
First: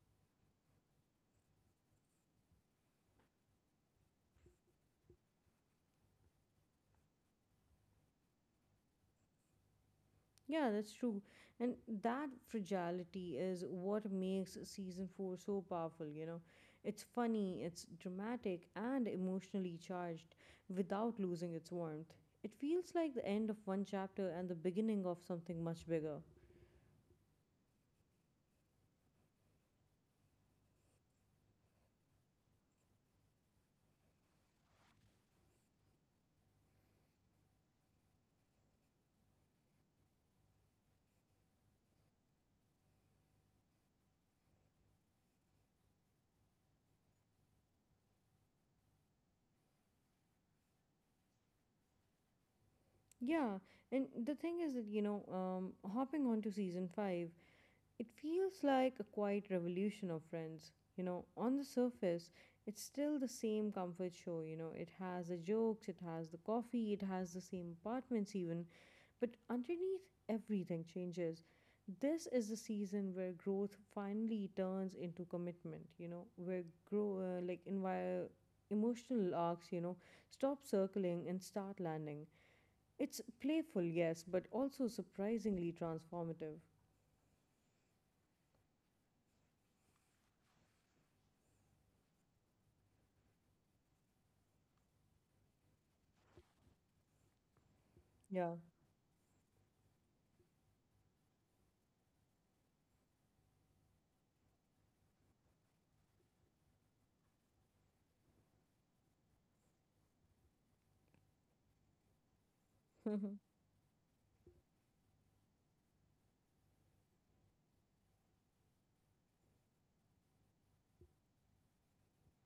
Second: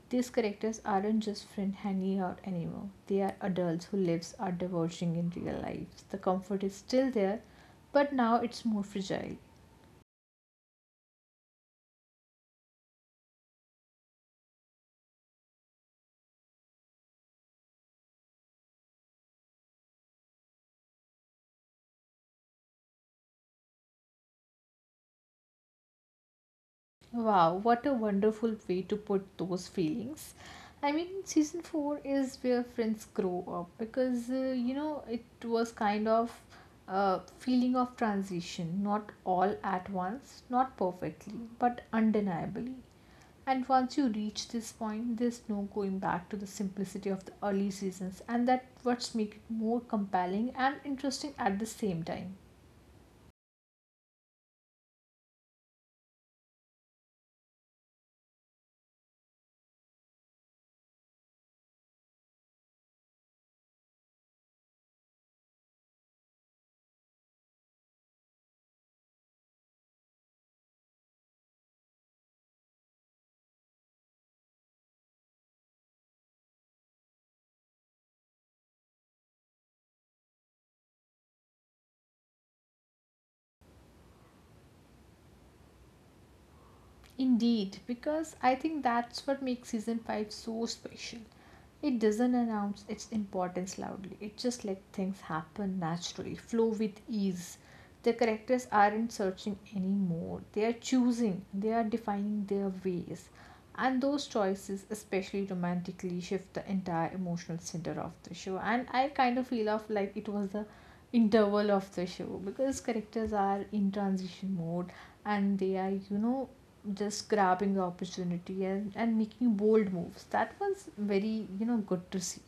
Speaker 2: These characters aren't just friends hanging out anymore. They are adults whose lives are diverging in real life. The comfort is still there, but now it's more fragile.
Speaker 1: Yeah, that's true. And that fragility is what makes season four so powerful, you know. It's funny, it's dramatic, and emotionally charged without losing its warmth. It feels like the end of one chapter and the beginning of something much bigger.
Speaker 2: Wow, what a wonderful way to put those feelings. I mean, season 4 is where friends grow up because you know it was kind of a feeling of transition, not all at once, not perfectly, but undeniably. And once you reach this point, there's no going back to the simplicity of the early seasons, and that what's make it more compelling and interesting at the same time.
Speaker 1: Yeah, and the thing is that, hopping on to season 5, it feels like a quiet revolution of friends. You know, on the surface, it's still the same comfort show. You know, it has the jokes, it has the coffee, it has the same apartments, even. But underneath, everything changes. This is the season where growth finally turns into commitment, you know, where grow uh, like envi- emotional arcs, you know, stop circling and start landing. It's playful, yes, but also surprisingly transformative.
Speaker 2: Indeed, because I think that's what makes season 5 so special. It doesn't announce its importance loudly, it just lets things happen naturally, flow with ease. The
Speaker 1: Yeah.
Speaker 2: characters aren't searching anymore, they are choosing, they are defining their ways, and those choices, especially romantically, shift the entire emotional center of the show. And I kind of feel of like it was the interval of the show because characters are in transition mode, and they are, you know, just grabbing the opportunity and, making bold moves. That was very, you know, good to see.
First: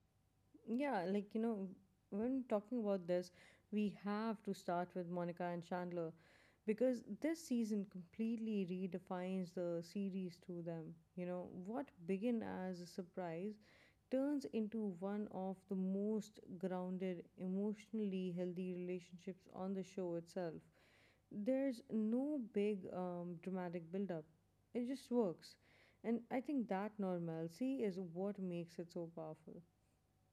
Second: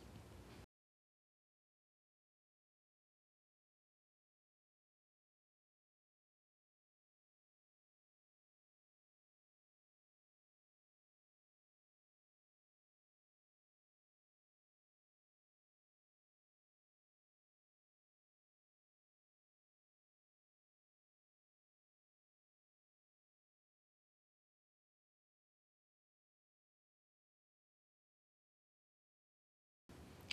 Speaker 1: Yeah, like you know, when talking about this, we have to start with Monica and Chandler because this season completely redefines the series to them. You know, what began as a surprise turns into one of the most grounded, emotionally healthy relationships on the show itself. There's no big dramatic buildup, it just works. And I think that normalcy is what makes it so powerful.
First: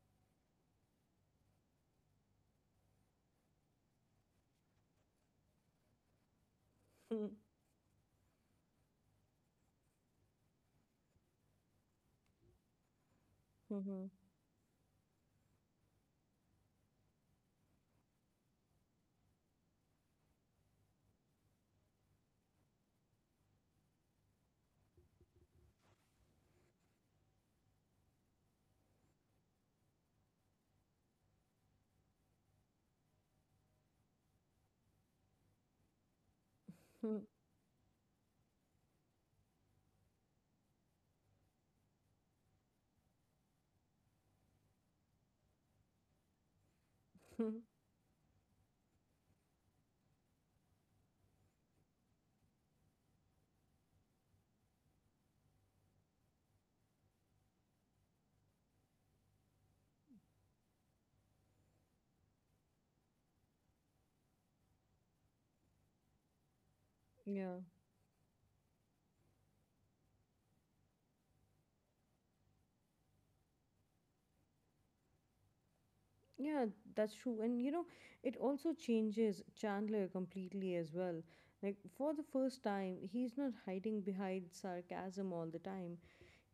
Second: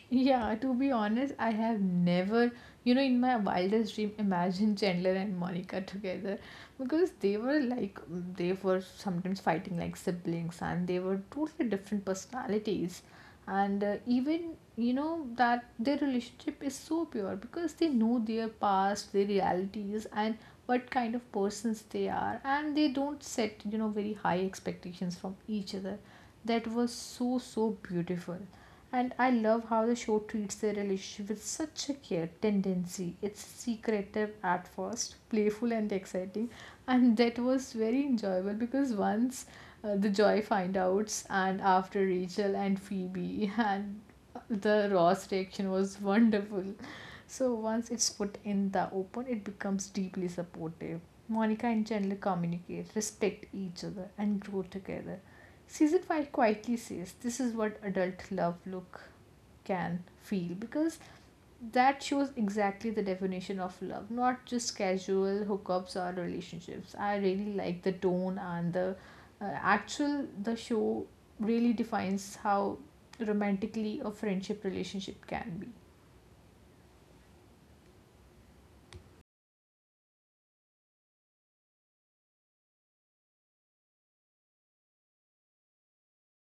Speaker 2: Yeah, to be honest, I have never, you know, in my wildest dream, imagined Chandler and Monica together because they were like, they were sometimes fighting like siblings and they were totally different personalities. And even, you know, that their relationship is so pure because they know their past, their realities, and what kind of persons they are. And they don't set, you know, very high expectations from each other. That was so, so beautiful, and I love how the show treats their relationship with such a care tendency. It's secretive at first, playful and exciting, and
Speaker 1: Hmm.
Speaker 2: that was very enjoyable because once the Joy find outs, and after Rachel and Phoebe, and the Ross reaction was wonderful. So once it's put in the open, it becomes deeply supportive. Monica and Chandler communicate, respect each other, and grow together. Season 5 quietly says this is what adult love look can feel because that shows exactly the definition of love, not just casual hookups or relationships. I really
Speaker 1: Yeah.
Speaker 2: like the tone and the actual the show really defines how romantically a friendship relationship can be.
Speaker 1: Yeah, that's true. And you know, it also changes Chandler completely as well. Like, for the first time, he's not hiding behind sarcasm all the time.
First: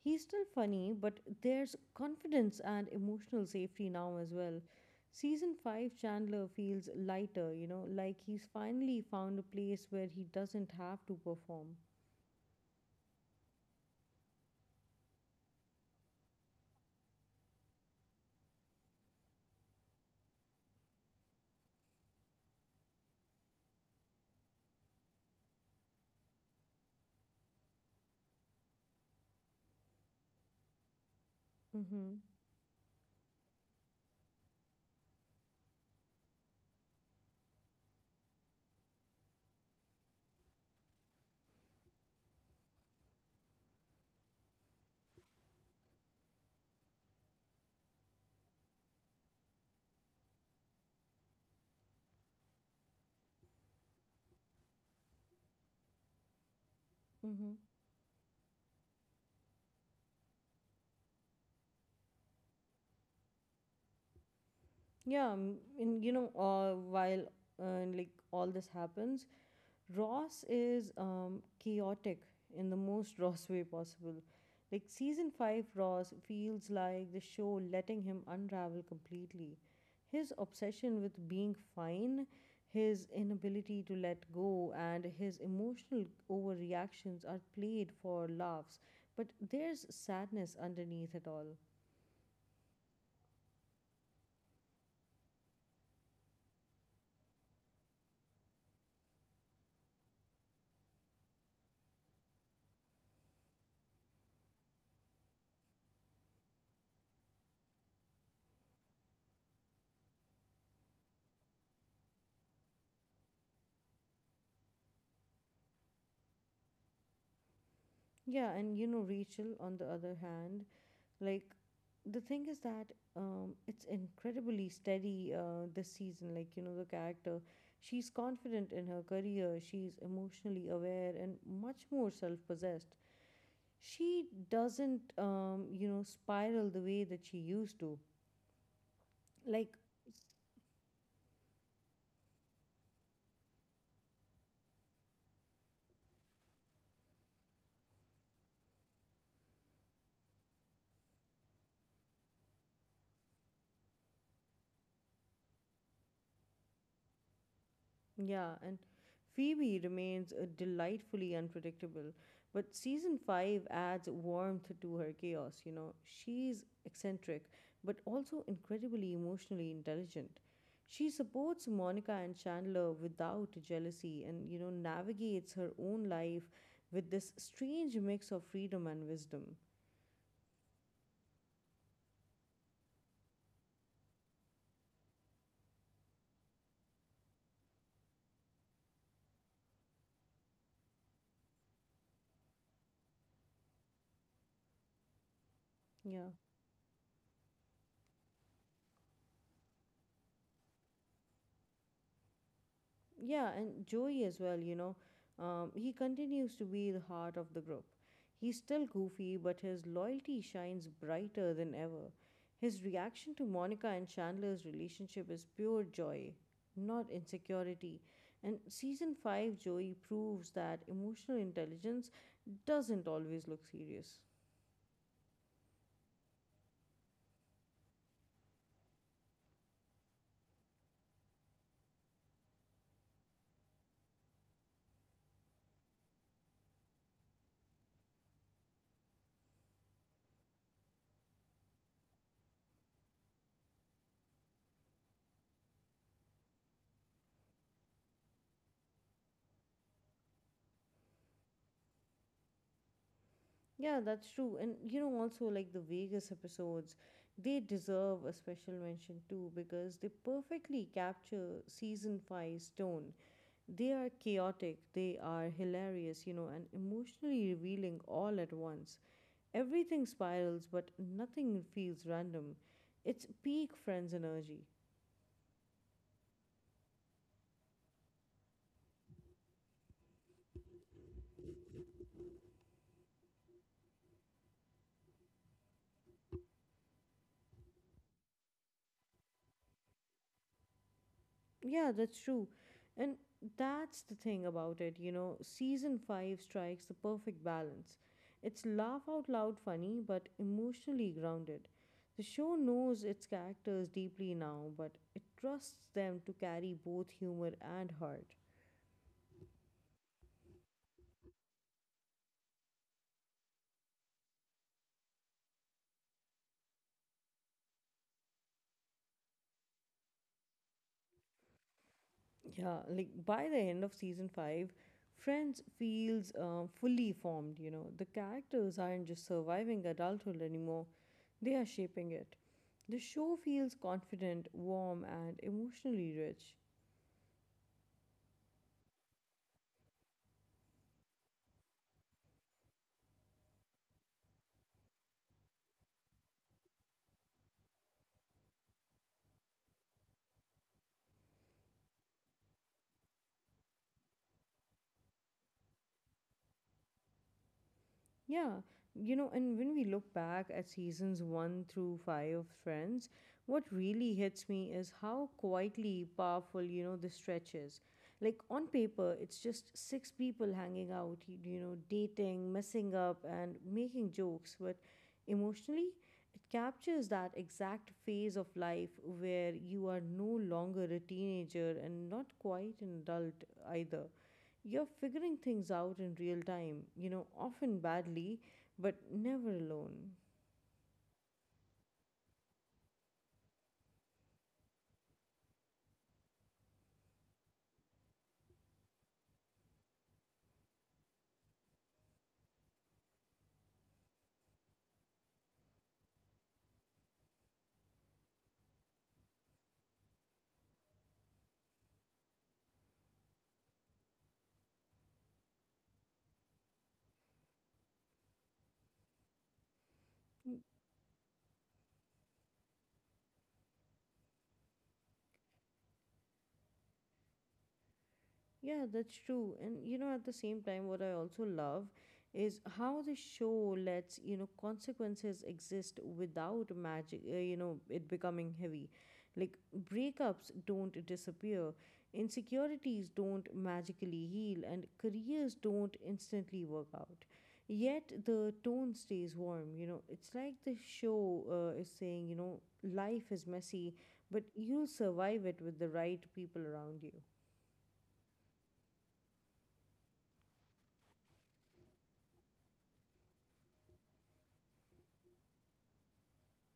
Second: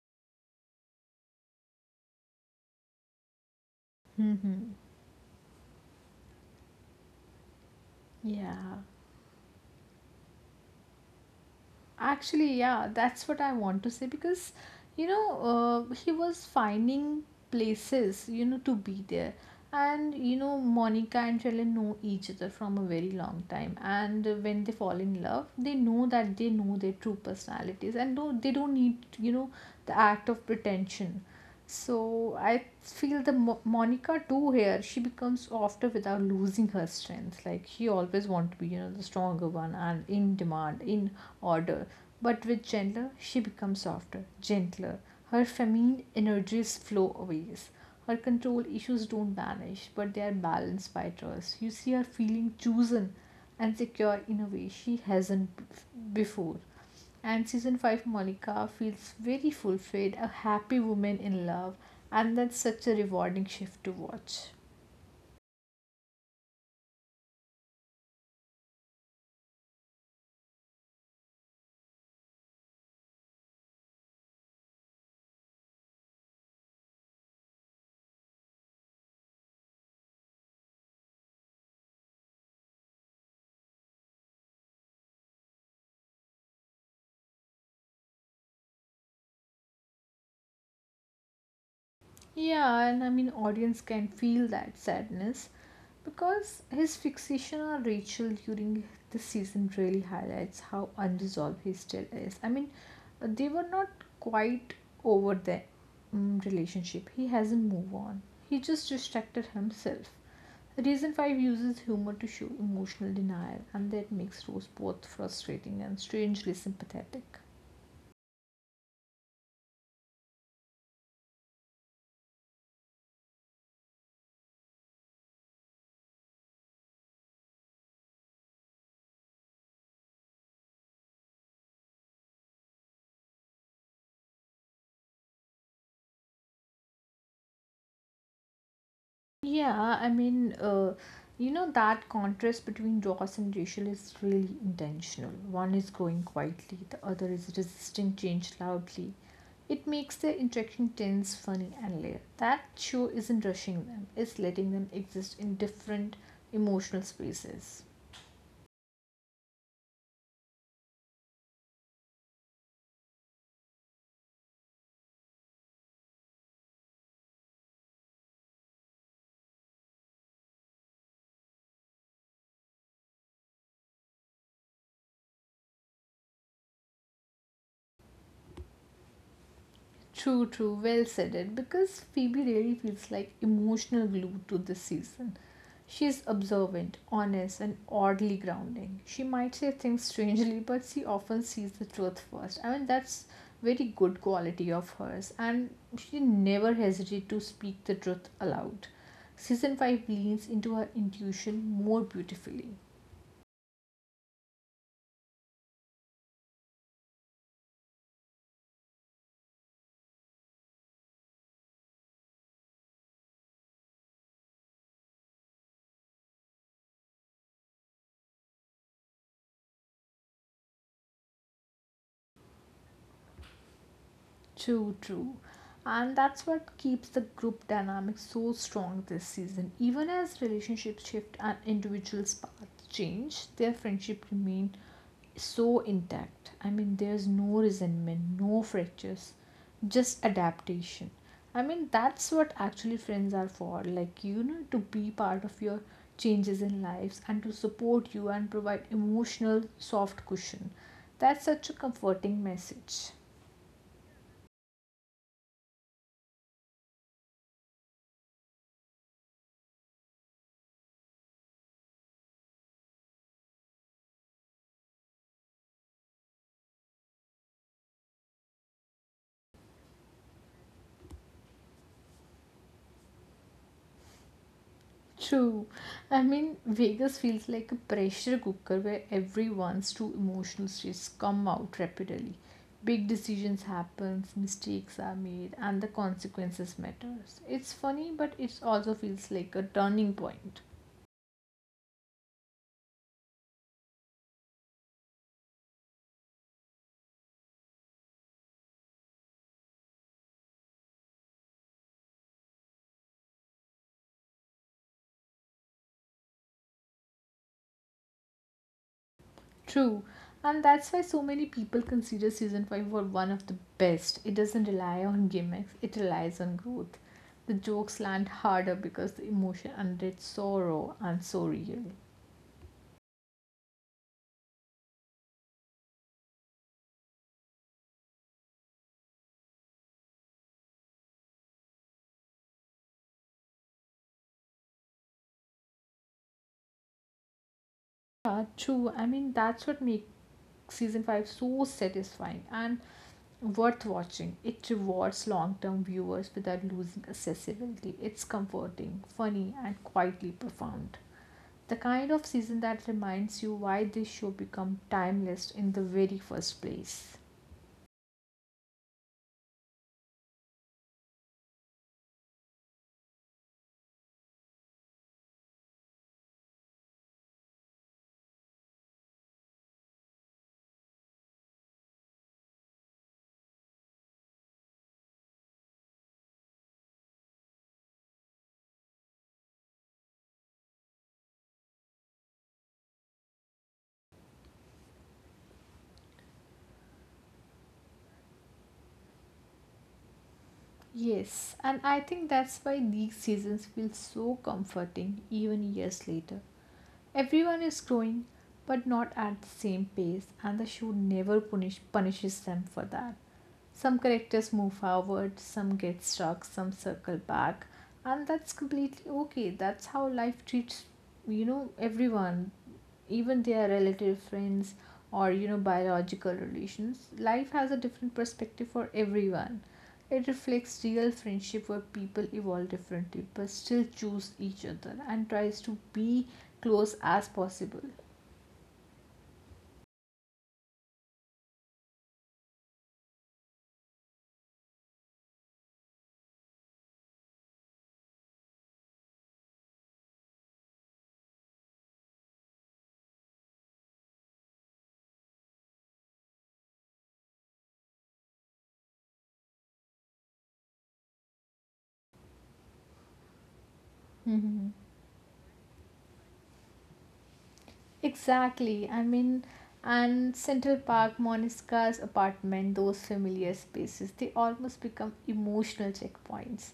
Speaker 1: He's still funny, but there's confidence and emotional safety now as well.
Speaker 2: Hmm.
Speaker 1: Season 5 Chandler feels lighter, you know, like he's
Speaker 2: Yeah.
Speaker 1: finally found a place where he doesn't have to perform.
Speaker 2: Actually, yeah, that's what I want to say because, you know, he was finding places, you know, to be there. And, you know, Monica and Shailen know each other from a very long time. And when they fall in love, they know that they know their true personalities and no, they don't need, you know, the act of pretension.
Speaker 1: Mm-hmm.
Speaker 2: So I feel the Monica too here. She becomes softer without losing her strength. Like she always want to be, you know, the stronger one and in demand, in order. But with Chandler, she becomes softer, gentler. Her feminine energies flow away. Her control issues don't vanish, but they are balanced by trust. You see her feeling chosen and secure in a way she hasn't before. And
Speaker 1: Mm-hmm.
Speaker 2: season 5 Monica feels very fulfilled, a happy woman in love, and that's such a rewarding shift to watch.
Speaker 1: Yeah, and you know, while like all this happens, Ross is chaotic in the most Ross way possible. Like season 5 Ross feels like the show letting him unravel completely. His obsession with being fine, his inability to let go, and his emotional overreactions are played for laughs, but there's sadness underneath it all.
Speaker 2: Yeah, and I mean, audience can feel that sadness because his fixation on Rachel during the season really highlights how unresolved he still is. I mean, they were not quite over the relationship. He hasn't moved on. He just distracted himself. Reason 5 uses humor to show emotional denial, and that makes Rose both frustrating and strangely sympathetic.
Speaker 1: Yeah, and you know, Rachel, on the other hand, like the thing is that it's incredibly steady this season. Like you know, the character, she's confident in her career. She's emotionally aware and much more self-possessed. She doesn't, you know, spiral the way that she used to. Like,
Speaker 2: Yeah, I mean, you know, that contrast between Ross and Rachel is really intentional. One is growing quietly, the other is resisting change loudly. It makes their interaction tense, funny, and layered. That show isn't rushing them, it's letting them exist in different emotional spaces.
Speaker 1: yeah, and Phoebe remains delightfully unpredictable, but season 5 adds warmth to her chaos, you know. She's eccentric, but also incredibly emotionally intelligent. She supports Monica and Chandler without jealousy and, you know, navigates her own life with this strange mix of freedom and wisdom.
Speaker 2: True, true. Well said it. Because Phoebe really feels like emotional glue to this season. She is observant, honest, and oddly grounding. She might say things strangely, but she often sees the truth first. I mean, that's very good quality of hers, and she
Speaker 1: Yeah.
Speaker 2: never hesitates to speak the truth aloud. Season 5 leans into her intuition more beautifully.
Speaker 1: Yeah, and Joey as well, you know, he continues to be the heart of the group. He's still goofy, but his loyalty shines brighter than ever. His reaction to Monica and Chandler's relationship is pure joy, not insecurity. And season 5 Joey proves that emotional intelligence doesn't always look serious.
Speaker 2: True, true. And that's what keeps the group dynamic so strong this season. Even as relationships shift and individuals' paths change, their friendship remain so intact. I mean, there's no resentment, no fractures, just adaptation. I mean, that's what actually friends are for. Like, you know, to be part of your changes in lives and to support you and provide emotional soft cushion. That's such a comforting message.
Speaker 1: Yeah, that's true. And you know, also like the Vegas episodes, they deserve a special mention too because they perfectly capture season five's tone. They are chaotic, they are hilarious, you know, and emotionally revealing all at once. Everything spirals, but nothing feels random. It's peak Friends energy.
Speaker 2: True. I mean, Vegas feels like a pressure cooker where everyone's true emotional states come out rapidly. Big decisions happen, mistakes are made, and the consequences matters. It's funny, but it also feels like a turning point.
Speaker 1: Yeah, that's true. And that's the thing about it, you know, season 5 strikes the perfect balance. It's laugh out loud funny, but emotionally grounded. The show knows its characters deeply now, but it trusts them to carry both humor and heart.
Speaker 2: True. And that's why so many people consider season 5 for one of the best. It doesn't rely on gimmicks, it relies on growth. The jokes land harder because the emotion under it's so raw and so real.
Speaker 1: Yeah, like by the end of season 5, Friends feels fully formed, you know. The characters aren't just surviving adulthood anymore, they are shaping it. The show feels confident, warm, and emotionally rich.
Speaker 2: Yeah, true. I mean, that's what makes season 5 so satisfying and worth watching. It rewards long term viewers without losing accessibility. It's comforting, funny, and quietly profound. The kind of season that reminds you why this show became timeless in the very first place.
Speaker 1: Yeah, you know, and when we look back at seasons one through five of Friends, what really hits me is how quietly powerful, you know, the stretch is. Like on paper, it's just six people hanging out, you know, dating, messing up, and making jokes, but emotionally, it captures that exact phase of life where you are no longer a teenager and not quite an adult either. You're figuring things out in real time, you know, often badly, but never alone.
Speaker 2: Yes, and I think that's why these seasons feel so comforting even years later. Everyone is growing, but not at the same pace, and the show never punishes them for that. Some characters move forward, some get stuck, some circle back, and that's completely okay. That's how life treats, you know, everyone, even their relative friends or, you know, biological relations. Life has a different perspective for everyone. It reflects real friendship where people evolve differently but still choose each other and tries to be close as possible.
Speaker 1: Yeah, that's true. And you know, at the same time, what I also love is how the show lets, you know, consequences exist without magic, you know, it becoming heavy. Like breakups don't disappear, insecurities don't magically heal, and careers don't instantly work out. Yet the tone stays warm, you know. It's like the show is saying, you know, life is messy, but you'll survive it with the right people around you.
Speaker 2: Exactly. I mean, and Central Park, Moniska's apartment, those familiar spaces, they almost become emotional checkpoints.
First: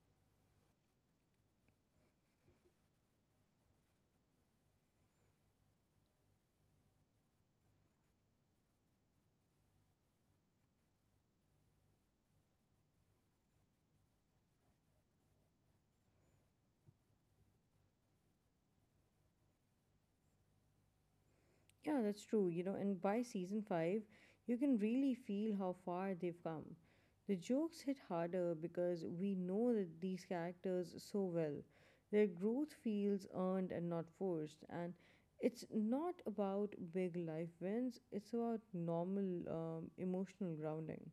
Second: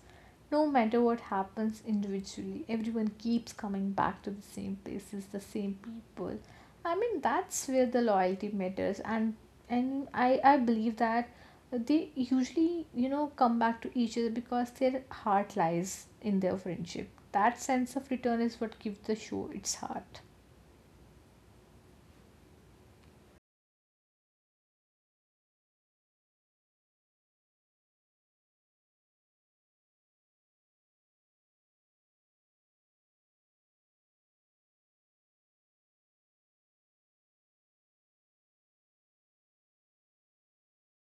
Speaker 2: No matter what happens individually, everyone keeps coming back to the same places, the same people. I mean, that's where the loyalty matters, and I believe that they usually, you know, come back to each other because their heart lies in their friendship. That sense of return is what gives the show its heart.
Speaker 1: Yeah, that's true. You know, and by season 5, you can really feel how far they've come. The jokes hit harder because we know that these characters so well. Their growth feels earned and not forced. And it's not about big life wins, it's about normal emotional grounding.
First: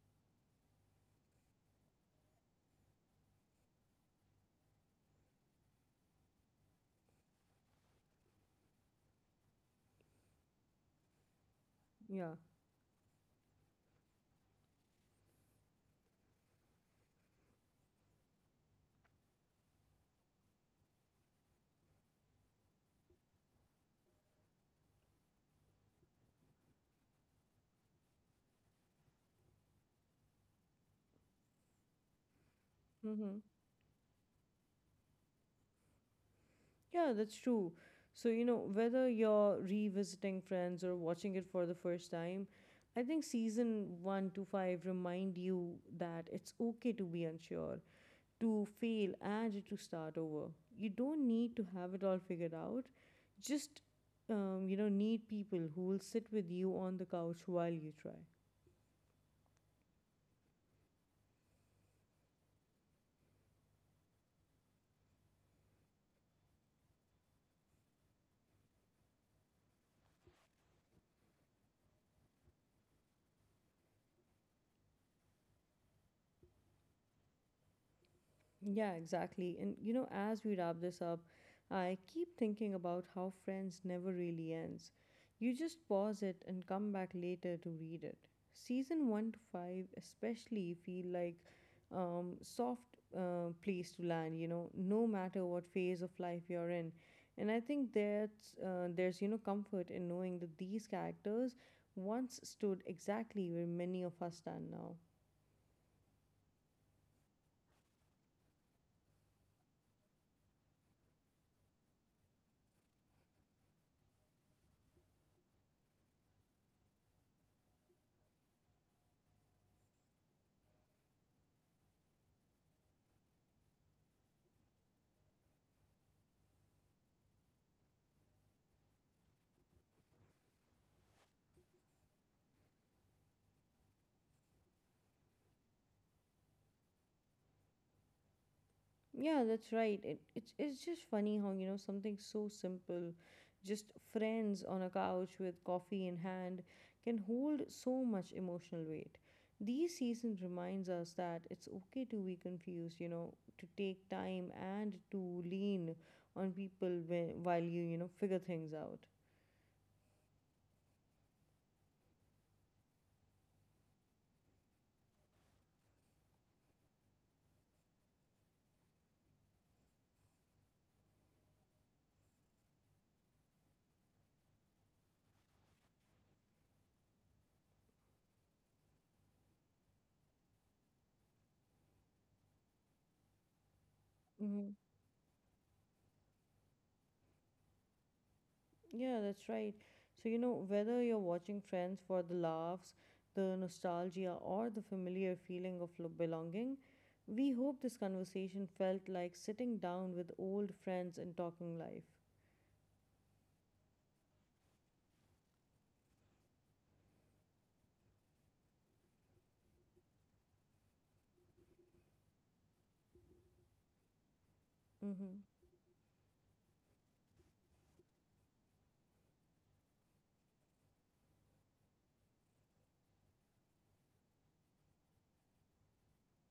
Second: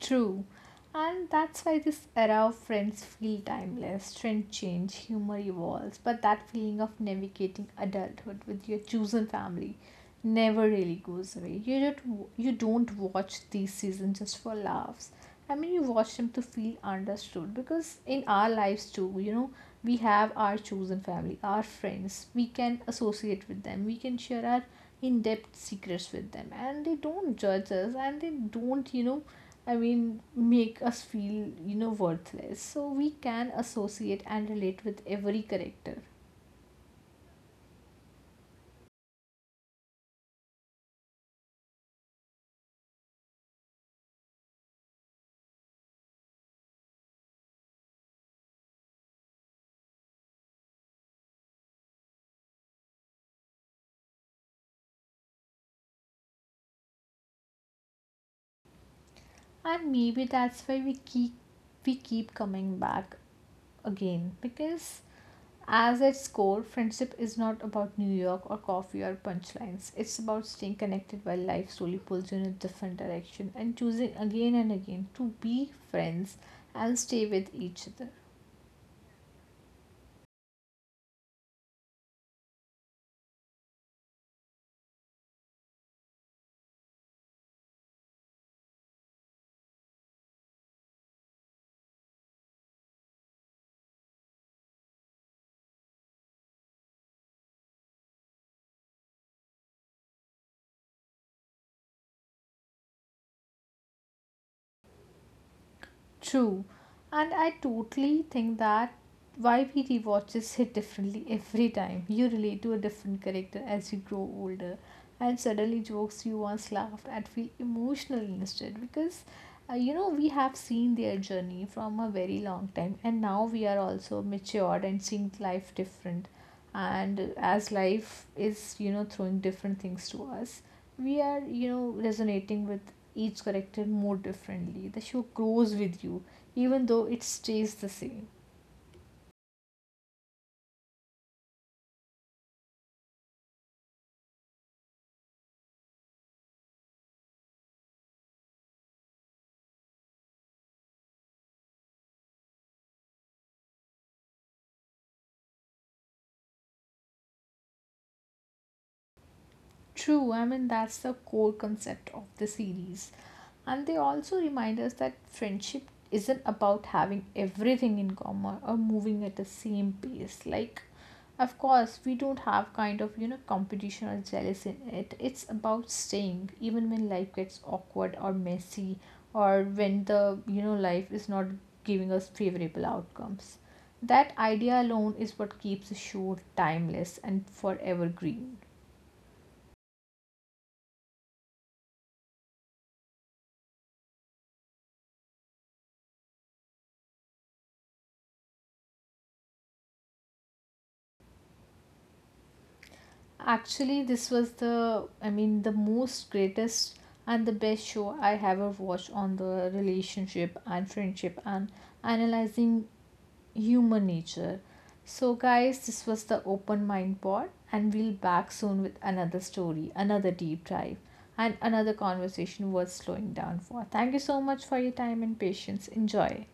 Speaker 2: True. And that's why this era of friends feel timeless. Trend change, humor evolves, but that feeling of navigating adulthood with your chosen family never really goes away. You don't
Speaker 1: Yeah.
Speaker 2: you don't watch these seasons just for laughs. I mean, you watch them to feel understood because in our lives too, you know, we have our chosen family, our friends. We can associate with them. We can share our in-depth secrets with them, and they don't judge us, and they don't, you know, I mean, make us feel, you know, worthless. So we
Speaker 1: Mm-hmm.
Speaker 2: can associate and relate with every character.
Speaker 1: Yeah, that's true. So, you know, whether you're revisiting friends or watching it for the first time, I think season 1 to 5 remind you that it's okay to be unsure, to fail and to start over. You don't need to have it all figured out. Just you know, need people who will sit with you on the couch while you try.
Speaker 2: And maybe that's why we keep coming back again because as its core, friendship is not about New York or coffee or punchlines. It's about staying connected while life slowly pulls you in a different direction and choosing again and again to be friends and stay with each other.
Speaker 1: Yeah, exactly. And you know, as we wrap this up, I keep thinking about how Friends never really ends. You just pause it and come back later to read it. Season 1 to 5 especially feel like soft place to land, you know, no matter what phase of life you're in. And I think that's there's you know comfort in knowing that these characters once stood exactly where many of us stand now.
Speaker 2: True. And I totally think that why we rewatches hit differently every time. You relate to a different character as you grow older, and suddenly jokes you once laughed at feel emotional instead because you know, we have seen their journey from a very long time, and now we are also matured and seeing life different. And as life is, you know, throwing different things to us, we are, you know, resonating with each character more differently. The show grows with you, even though it stays the same.
Speaker 1: Yeah, that's right. It's just funny how you know something so simple, just friends on a couch with coffee in hand, can hold so much emotional weight. These seasons reminds us that it's okay to be confused. You know, to take time and to lean on people when, while you know figure things out.
Speaker 2: True, I mean, that's the core concept of the series. And they also remind us that friendship isn't about having everything in common or moving at the same pace. Like, of course, we don't have kind of, you know, competition or jealousy in it. It's about staying, even when life gets awkward or messy, or when the, you know, life is not giving us favorable outcomes. That
Speaker 1: Mm-hmm.
Speaker 2: idea alone is what keeps the show timeless and forever green.
Speaker 1: Yeah, that's right. So, you know, whether you're watching Friends for the laughs, the nostalgia, or the familiar feeling of belonging, we hope this conversation felt like sitting down with old friends and talking life.
Speaker 2: Actually, this was the, I mean, the most greatest and the best show I have ever watched on the relationship and friendship and analyzing human nature. So,
Speaker 1: Mm-hmm.
Speaker 2: guys, this was the Open Mind Pod, and we'll back soon with another story, another deep dive, and another conversation worth slowing down for. Thank you so much for your time and patience. Enjoy.